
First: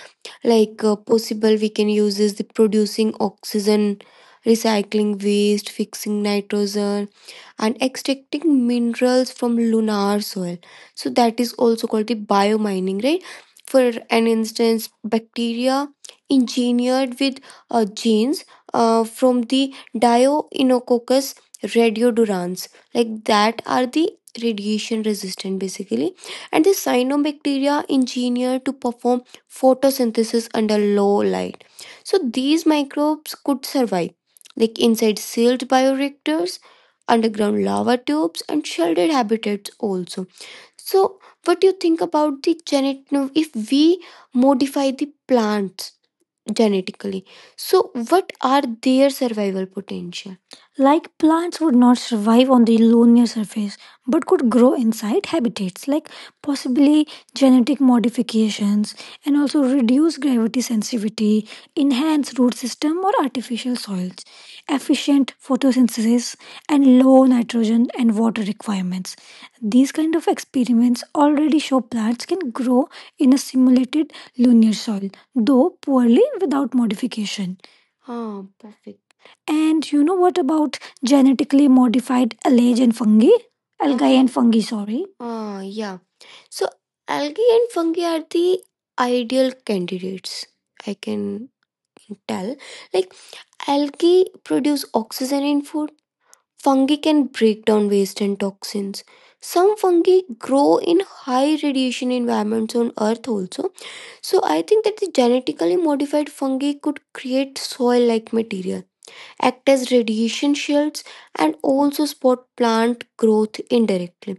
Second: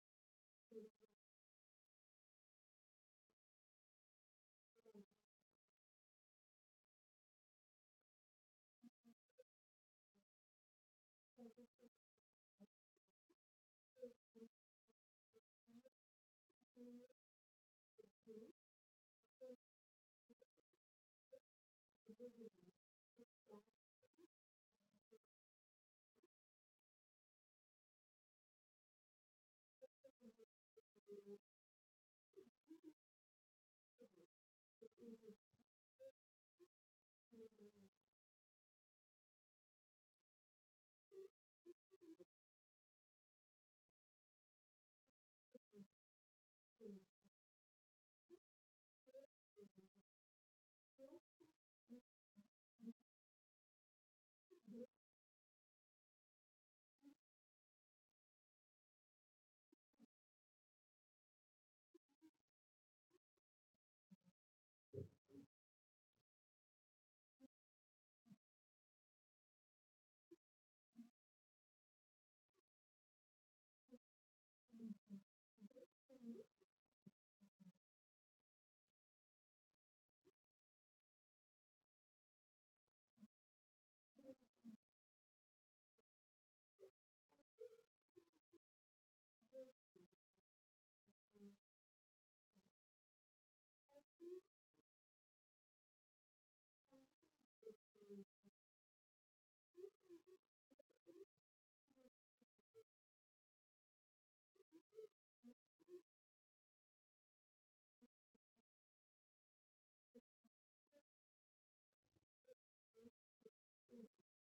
Speaker 1: Like possible, we can use is the producing oxygen, recycling waste, fixing nitrogen, and extracting minerals from lunar soil. So that is also called the biomining, right? For an instance, bacteria engineered with genes from the Dioenococcus radiodurans. Like that are the radiation resistant basically. And the cyanobacteria engineered to perform photosynthesis under low light. So these microbes could survive like inside sealed bioreactors, underground lava tubes, and sheltered habitats also. So what do you think about the genetic, if we modify the plants genetically? So, what are their survival potential? Like plants would not survive on the lunar surface but could grow inside habitats, like possibly genetic modifications and also reduce gravity sensitivity, enhance root system or artificial soils, efficient photosynthesis, and low nitrogen and water requirements. These kind of experiments already show plants can grow in a simulated lunar soil, though poorly without modification. Ah, perfect. And you know what about genetically modified algae and fungi? Algae and fungi, sorry. Ah, yeah. So algae and fungi are the ideal candidates. I can tell. Like algae produce oxygen in food. Fungi can break down waste and toxins. Some fungi grow in high radiation environments on Earth also. So I think that the genetically modified fungi could create soil-like material, act as radiation shields, and also support plant growth indirectly.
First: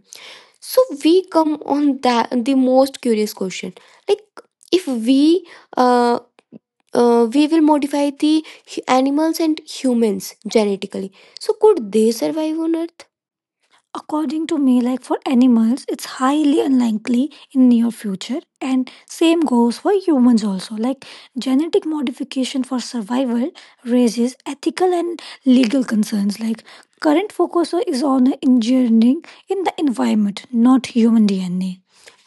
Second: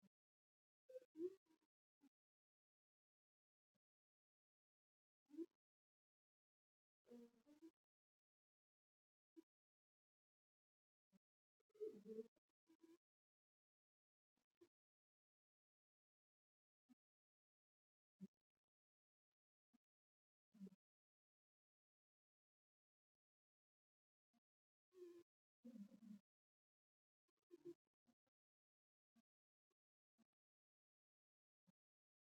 Speaker 1: So we come on that the most curious question, like if we uh, we will modify the animals and humans genetically, so could they survive on Earth? According to me, like for animals, it's highly unlikely in near future, and same goes for humans also. Like genetic modification for survival raises ethical and legal concerns. Like current focus is on engineering in the environment, not human DNA.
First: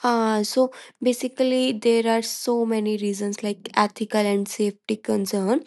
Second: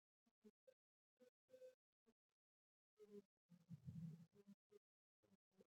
Speaker 1: So basically, there are so many reasons, like ethical and safety concern,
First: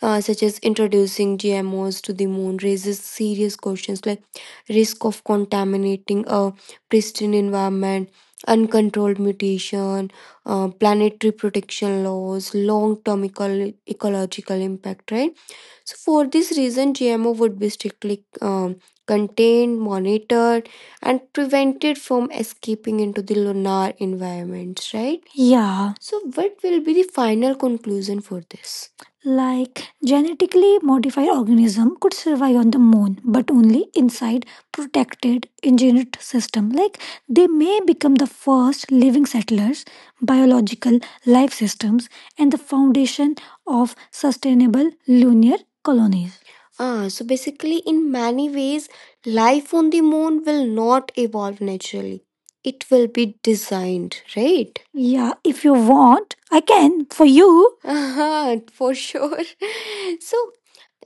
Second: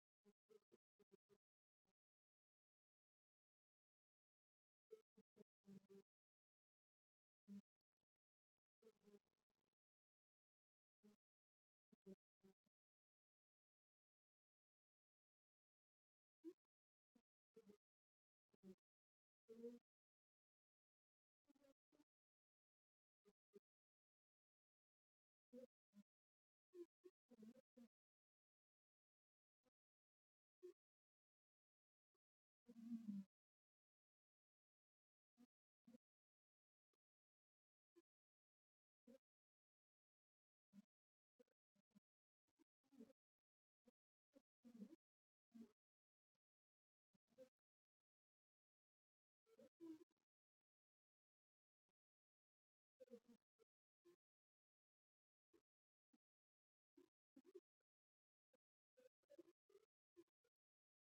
Speaker 1: such as introducing GMOs to the moon raises serious questions. Like risk of contaminating a pristine environment, uncontrolled mutation, planetary protection laws, long term ecological impact, right? So, for this reason, GMO would be strictly contained, monitored, and prevented from escaping into the lunar environments, right? Yeah. So, what will be the final conclusion for this? Like genetically modified organism could survive on the moon, but only inside protected engineered system, like they may become the first living settlers, biological life systems, and the foundation of sustainable lunar colonies. So basically, in many ways, life on the moon will not evolve naturally. It will be designed, right? Yeah, if you want, I can for you. [laughs] Ah, for sure. [laughs] So,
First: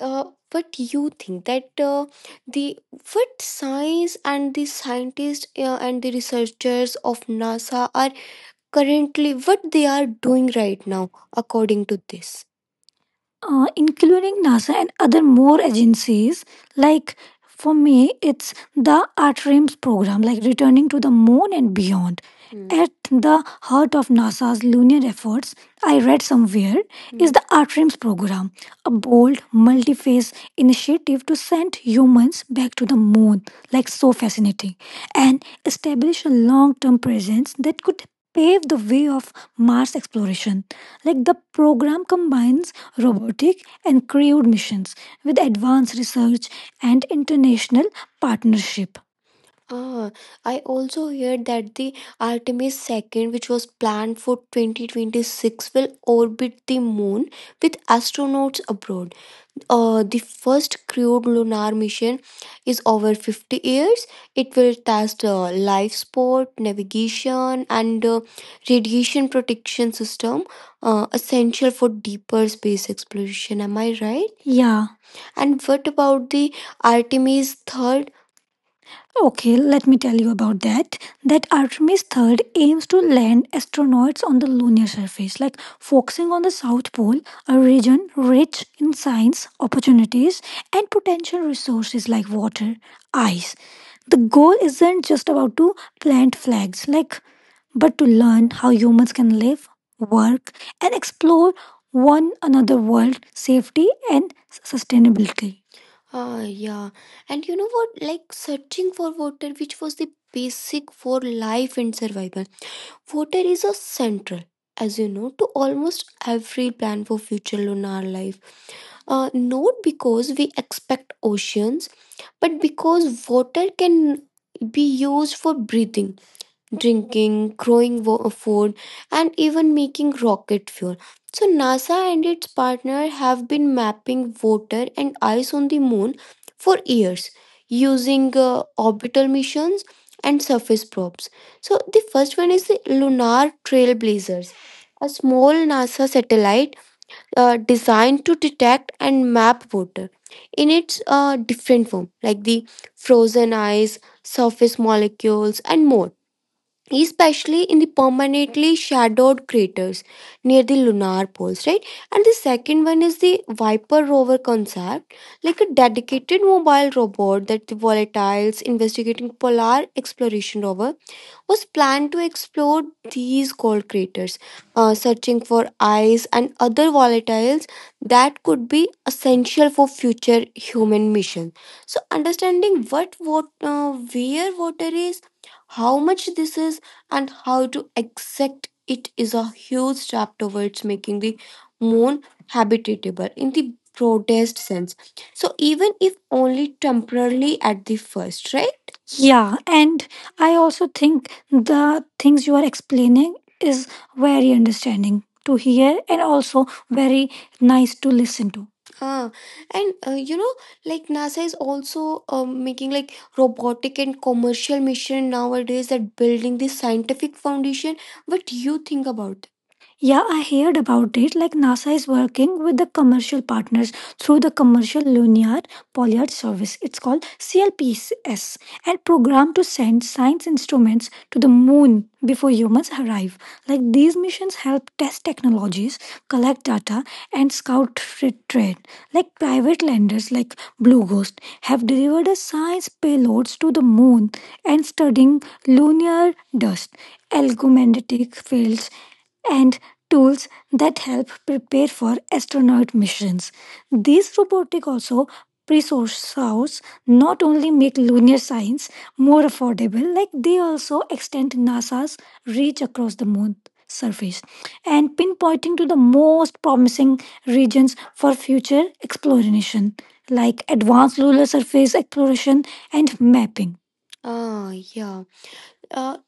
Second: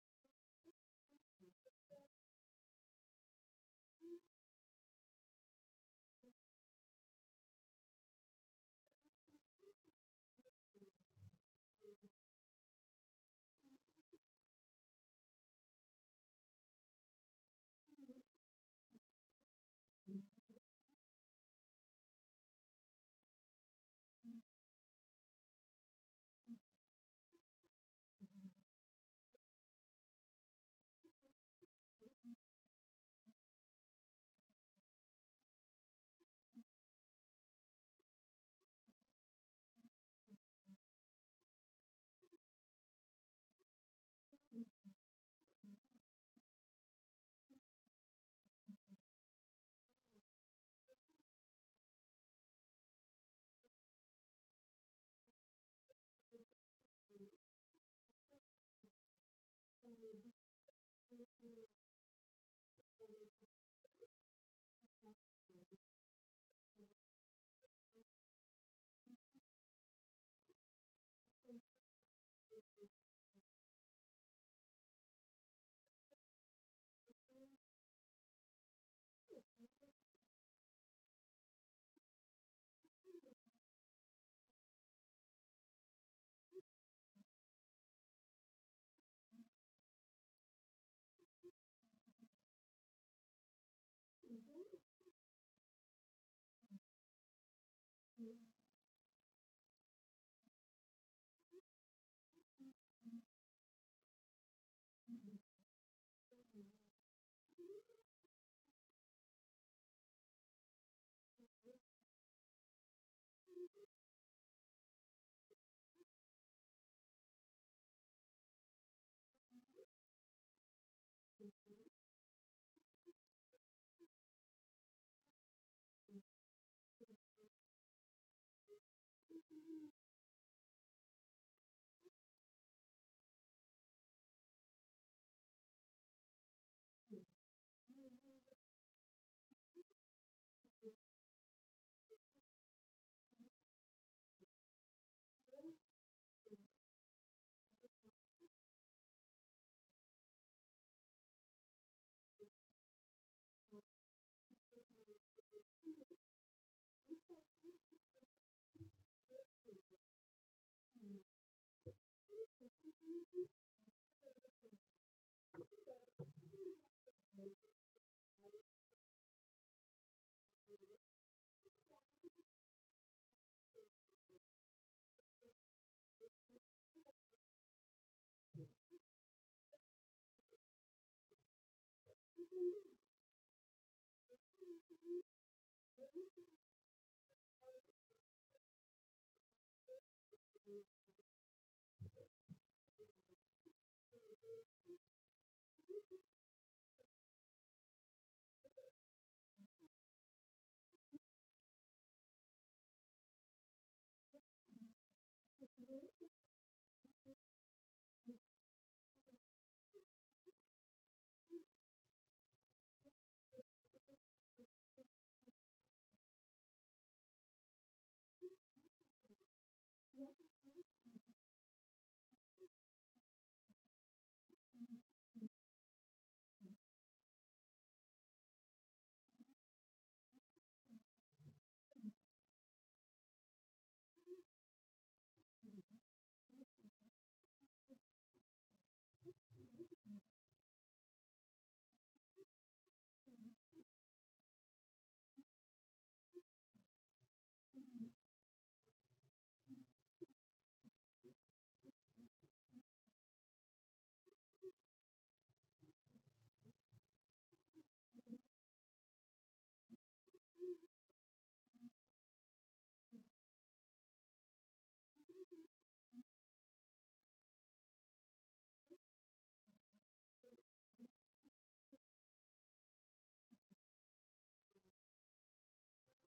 Speaker 1: uh, what do you think that the what science and the scientists and the researchers of NASA are currently what they are doing right now according to this? Including NASA and other more agencies. Like for me, it's the ARTRAMS program, like returning to the moon and beyond. Hmm. At the heart of NASA's lunar efforts, I read somewhere, Hmm. is the ARTRAMS program, a bold, multi phase initiative to send humans back to the moon. Like, so fascinating. And establish a long term presence that could paved the way of Mars exploration. Like the program combines robotic and crewed missions with advanced research and international partnership. Ah, I also hear that the Artemis second, which was planned for 2026, will orbit the moon with astronauts abroad. The first crewed lunar mission is over 50 years. It will test life support, navigation, and radiation protection system, essential for deeper space exploration. Am I right? Yeah. And what about the Artemis third? Okay, let me tell you about that. That Artemis third aims to land astronauts on the lunar surface, like focusing on the South Pole, a region rich in science, opportunities, and potential resources like water, ice. The goal isn't just about to plant flags, like but to learn how humans can live, work, and explore one another world safety and sustainability. Ah, yeah. And you know what? Like searching for water, which was the basic for life and survival. Water is a central, as you know, to almost every plan for future lunar life. Not because we expect oceans, but because water can be used for breathing drinking, growing food, and even making rocket fuel. So, NASA and its partner have been mapping water and ice on the moon for years using orbital missions and surface probes. So, the first one is the Lunar Trailblazers, a small NASA satellite designed to detect and map water in its different form, like the frozen ice, surface molecules, and more especially in the permanently shadowed craters near the lunar poles, right? And the second one is the Viper rover concept, like a dedicated mobile robot that the Volatiles investigating polar exploration rover was planned to explore these cold craters, searching for ice and other volatiles that could be essential for future human missions. So, understanding what where water is, how much this is and how to accept it is a huge step towards making the more habitable in the broadest sense. So even if only temporarily at the first, right? Yeah, and I also think the things you are explaining is very understanding to hear and also very nice to listen to. Ah, and You know, like NASA is also making like robotic and commercial mission nowadays that building the scientific foundation. What do you think about yeah, I heard about it. Like NASA is working with the commercial partners through the Commercial Lunar Pollard Service. It's called CLPS and programmed to send science instruments to the moon before humans arrive. Like these missions help test technologies, collect data, and scout trade. Like private landers like Blue Ghost have delivered a science payloads to the moon and studying lunar dust, electromagnetic fields, and tools that help prepare for astronaut missions. These robotic also resources not only make lunar science more affordable, like they also extend NASA's reach across the moon surface and pinpointing to the most promising regions for future exploration, like advanced lunar surface exploration and mapping. Ah, yeah. Uh,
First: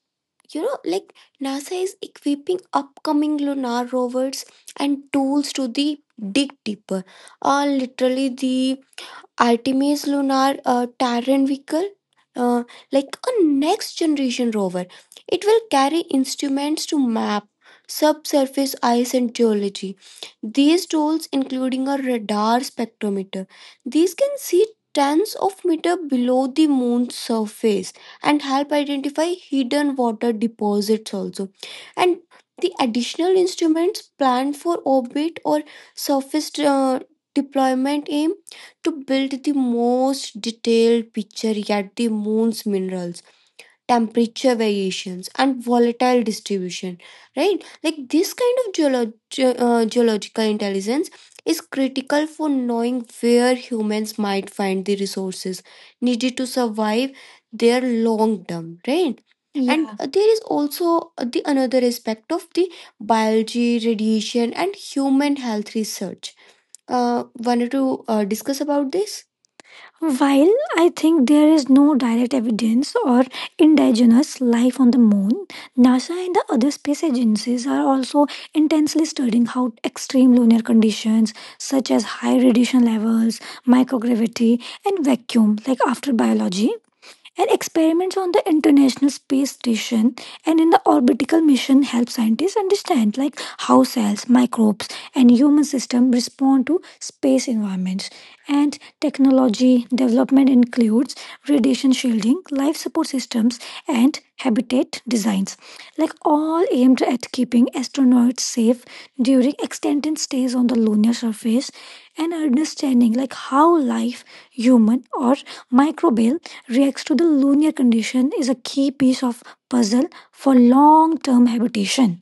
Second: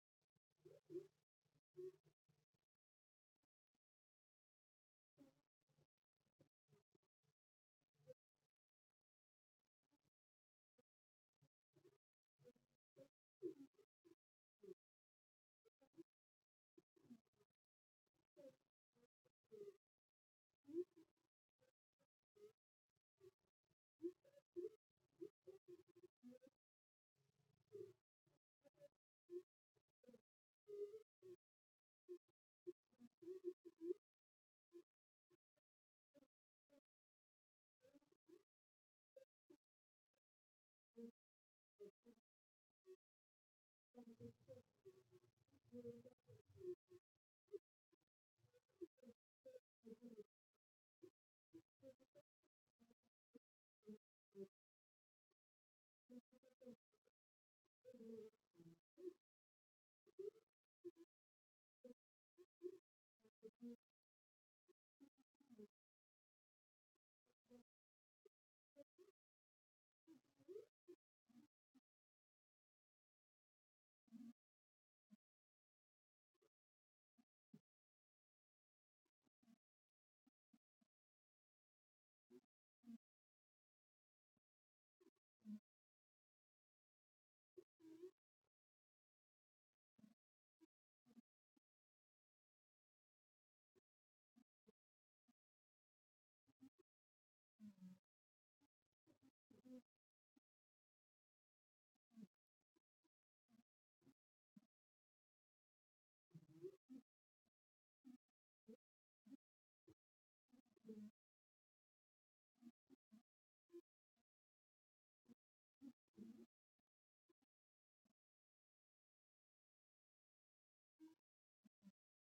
Speaker 1: you know, NASA is equipping upcoming lunar rovers and tools to the dig deeper, or literally the Artemis Lunar Terran Vehicle, uh, like a next generation rover. It will carry instruments to map subsurface ice and geology. These tools, including a radar spectrometer, these can see tons of meter below the moon's surface and help identify hidden water deposits also. And the additional instruments planned for orbit or surface deployment aim to build the most detailed picture yet the moon's minerals, temperature variations, and volatile distribution. Right? Like this kind of geological intelligence is critical for knowing where humans might find the resources needed to survive their long term, right? And yeah. There is also the another aspect of the biology, radiation, and human health research. Wanted to discuss about this? While I think there is no direct evidence or indigenous life on the moon, NASA and the other space agencies are also intensely studying how extreme lunar conditions such as high radiation levels, microgravity, and vacuum, like after biology, and experiments on the International Space Station and in the orbital mission help scientists understand like how cells, microbes, and human system respond to space environments. And technology development includes radiation shielding, life support systems, and habitat designs like all aimed at keeping astronauts safe during extended stays on the lunar surface and understanding like how life human or microbial reacts to the lunar condition is a key piece of puzzle for long term habitation.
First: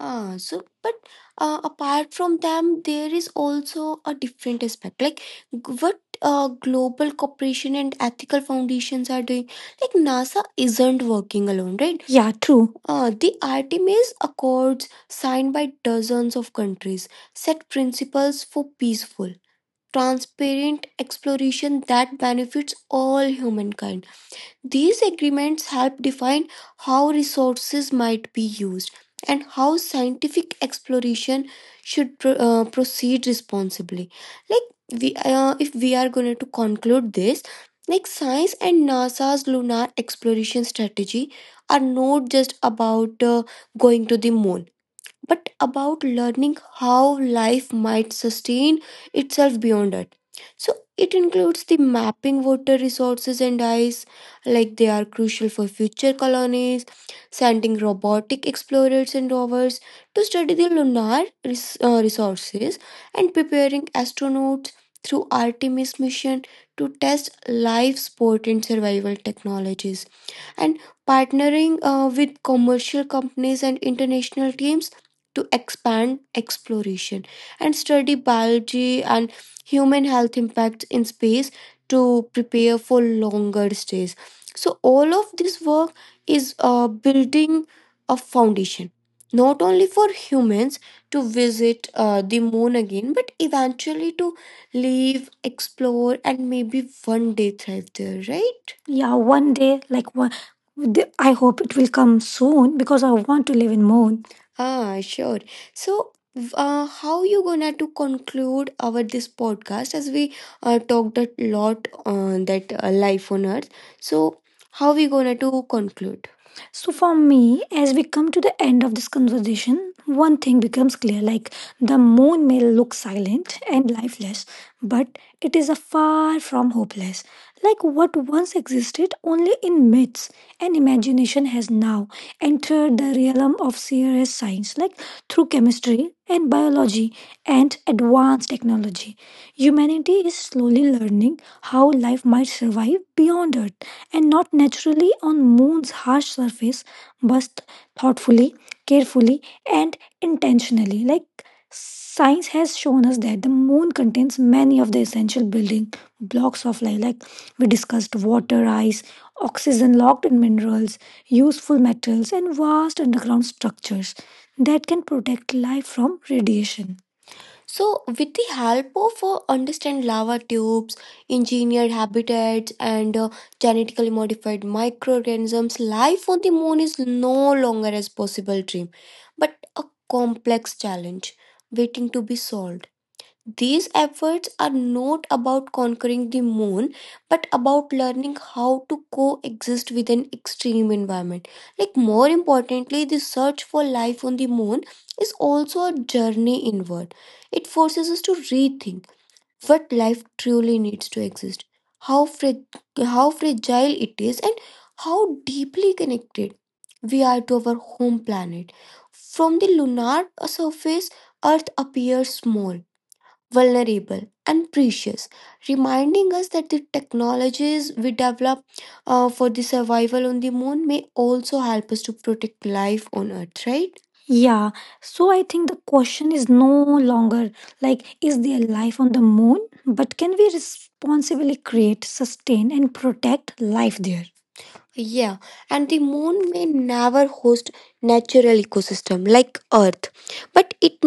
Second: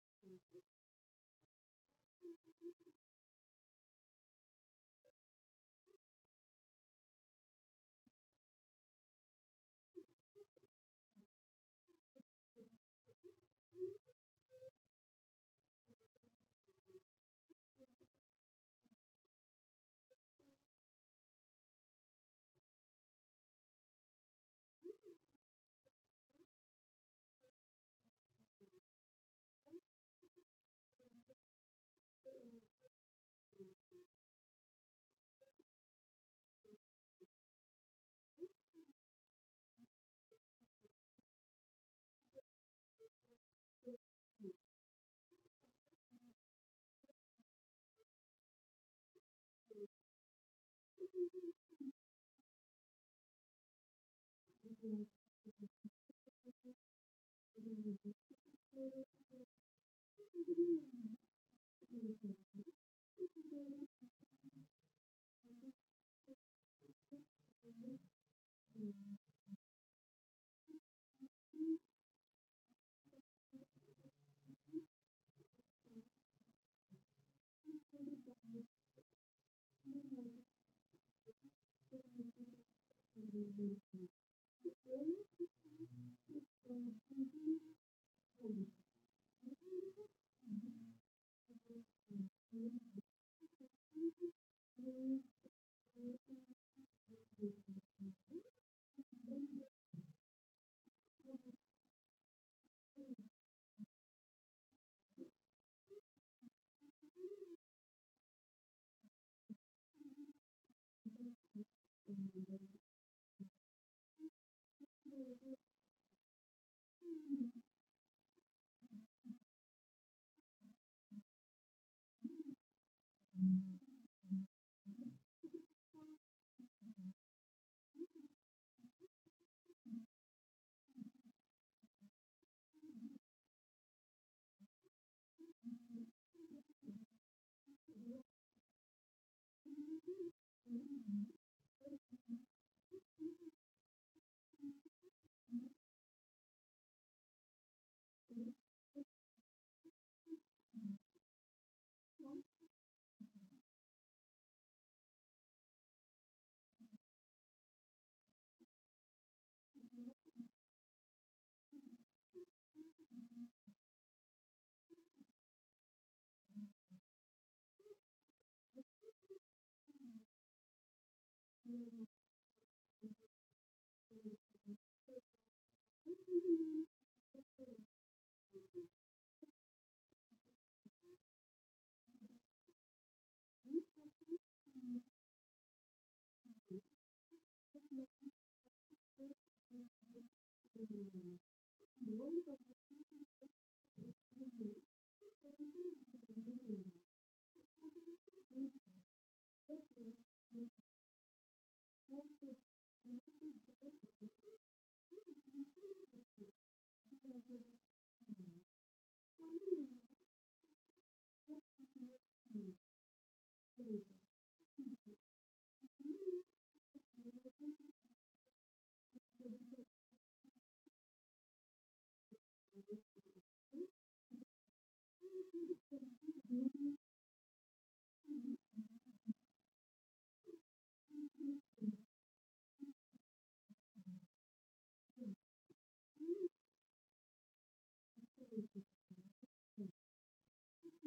Speaker 1: Ah, so but Apart from them, there is also a different aspect, like g- what global cooperation and ethical foundations are doing. Like NASA isn't working alone, right? Yeah, true. The Artemis Accords, signed by dozens of countries, set principles for peaceful, transparent exploration that benefits all humankind. These agreements help define how resources might be used and how scientific exploration should proceed responsibly. Like if we are going to conclude this, like science and NASA's lunar exploration strategy are not just about going to the moon, but about learning how life might sustain itself beyond Earth. So includes the mapping water resources and ice, like they are crucial for future colonies, sending robotic explorers and rovers to study lunar and preparing astronauts through Artemis mission to test life support and survival technologies and partnering with commercial companies and international teams to expand exploration and study biology and human health impacts in space to prepare for long so all of this work is a bit of foundation not only for humans to visit the moon again but eventually explore and maybe one day right? Yeah, one day, like I hope it will come soon because I want to live in moon. Ah, sure. So, how you gonna to conclude our this podcast as we talked a lot on that life on Earth. So, how we gonna to conclude? So for me, as we come to the end of this conversation, one thing becomes clear: like the moon may look silent and lifeless, it is a far from hopeless like what once existed only in myths and imagination has now entered the realm of serious science like through chemistry and biology and advanced technology humanity is slowly learning how life might survive beyond Earth, and not naturally on Moon's harsh surface, but thoughtfully, carefully, and intentionally. Like science has shown us that the Moon contains many of the essential building blocks of life, like we discussed water, ice, oxygen locked in minerals, useful metals, and vast underground structures that can protect life from radiation. So, with the help of understand lava tubes, engineered habitats, and genetically modified microorganisms, life on the moon is no longer a possible dream, but a complex challenge waiting to be solved. These efforts are not about conquering the moon, but about learning how to coexist with an extreme environment. Like, more importantly, the search for life on the moon is also a journey word. It forces us to rethink what life truly needs to exist, how, how fragile it is, and how deeply connected we are to our home planet. From the lunar surface, Earth appears small, vulnerable, and precious, reminding us that the technologies we develop for the survival on the moon may also help us to protect life on earth, right? Yeah, so I think the question is no longer like, is there life on the moon? But can we responsibly create, sustain, and protect life there? Yeah, and the moon may never host natural ecosystem like earth, but it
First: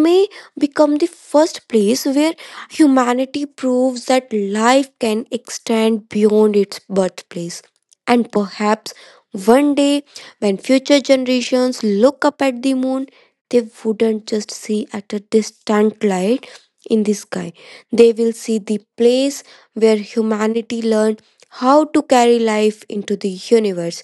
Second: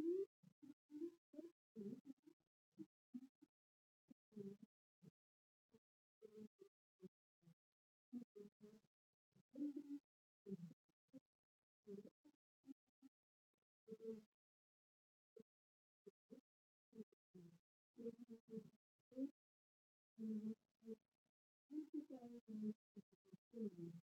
Speaker 1: become the first place where humanity proves that life can extend beyond its birthplace. And perhaps one day, when future generations look up at the moon, they wouldn't just see at a distant light in the sky, they will see the place where humanity learned how to carry life into the universe.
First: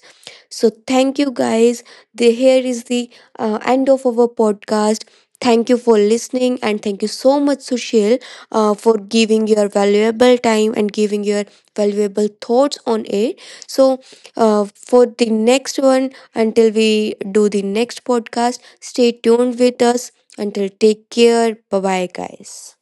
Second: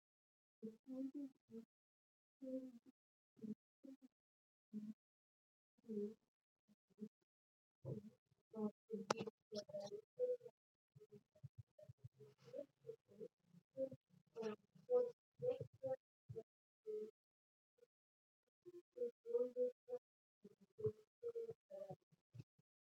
Speaker 1: Thank you, guys. The, here is the end of our podcast. Thank you for listening, and thank you so much, Sushil, uh, giving your valuable time and giving your valuable thoughts on it. So, for the next one, until we do the next podcast, stay
Speaker 2: you.
Speaker 1: with us. Until take care. Bye bye, guys.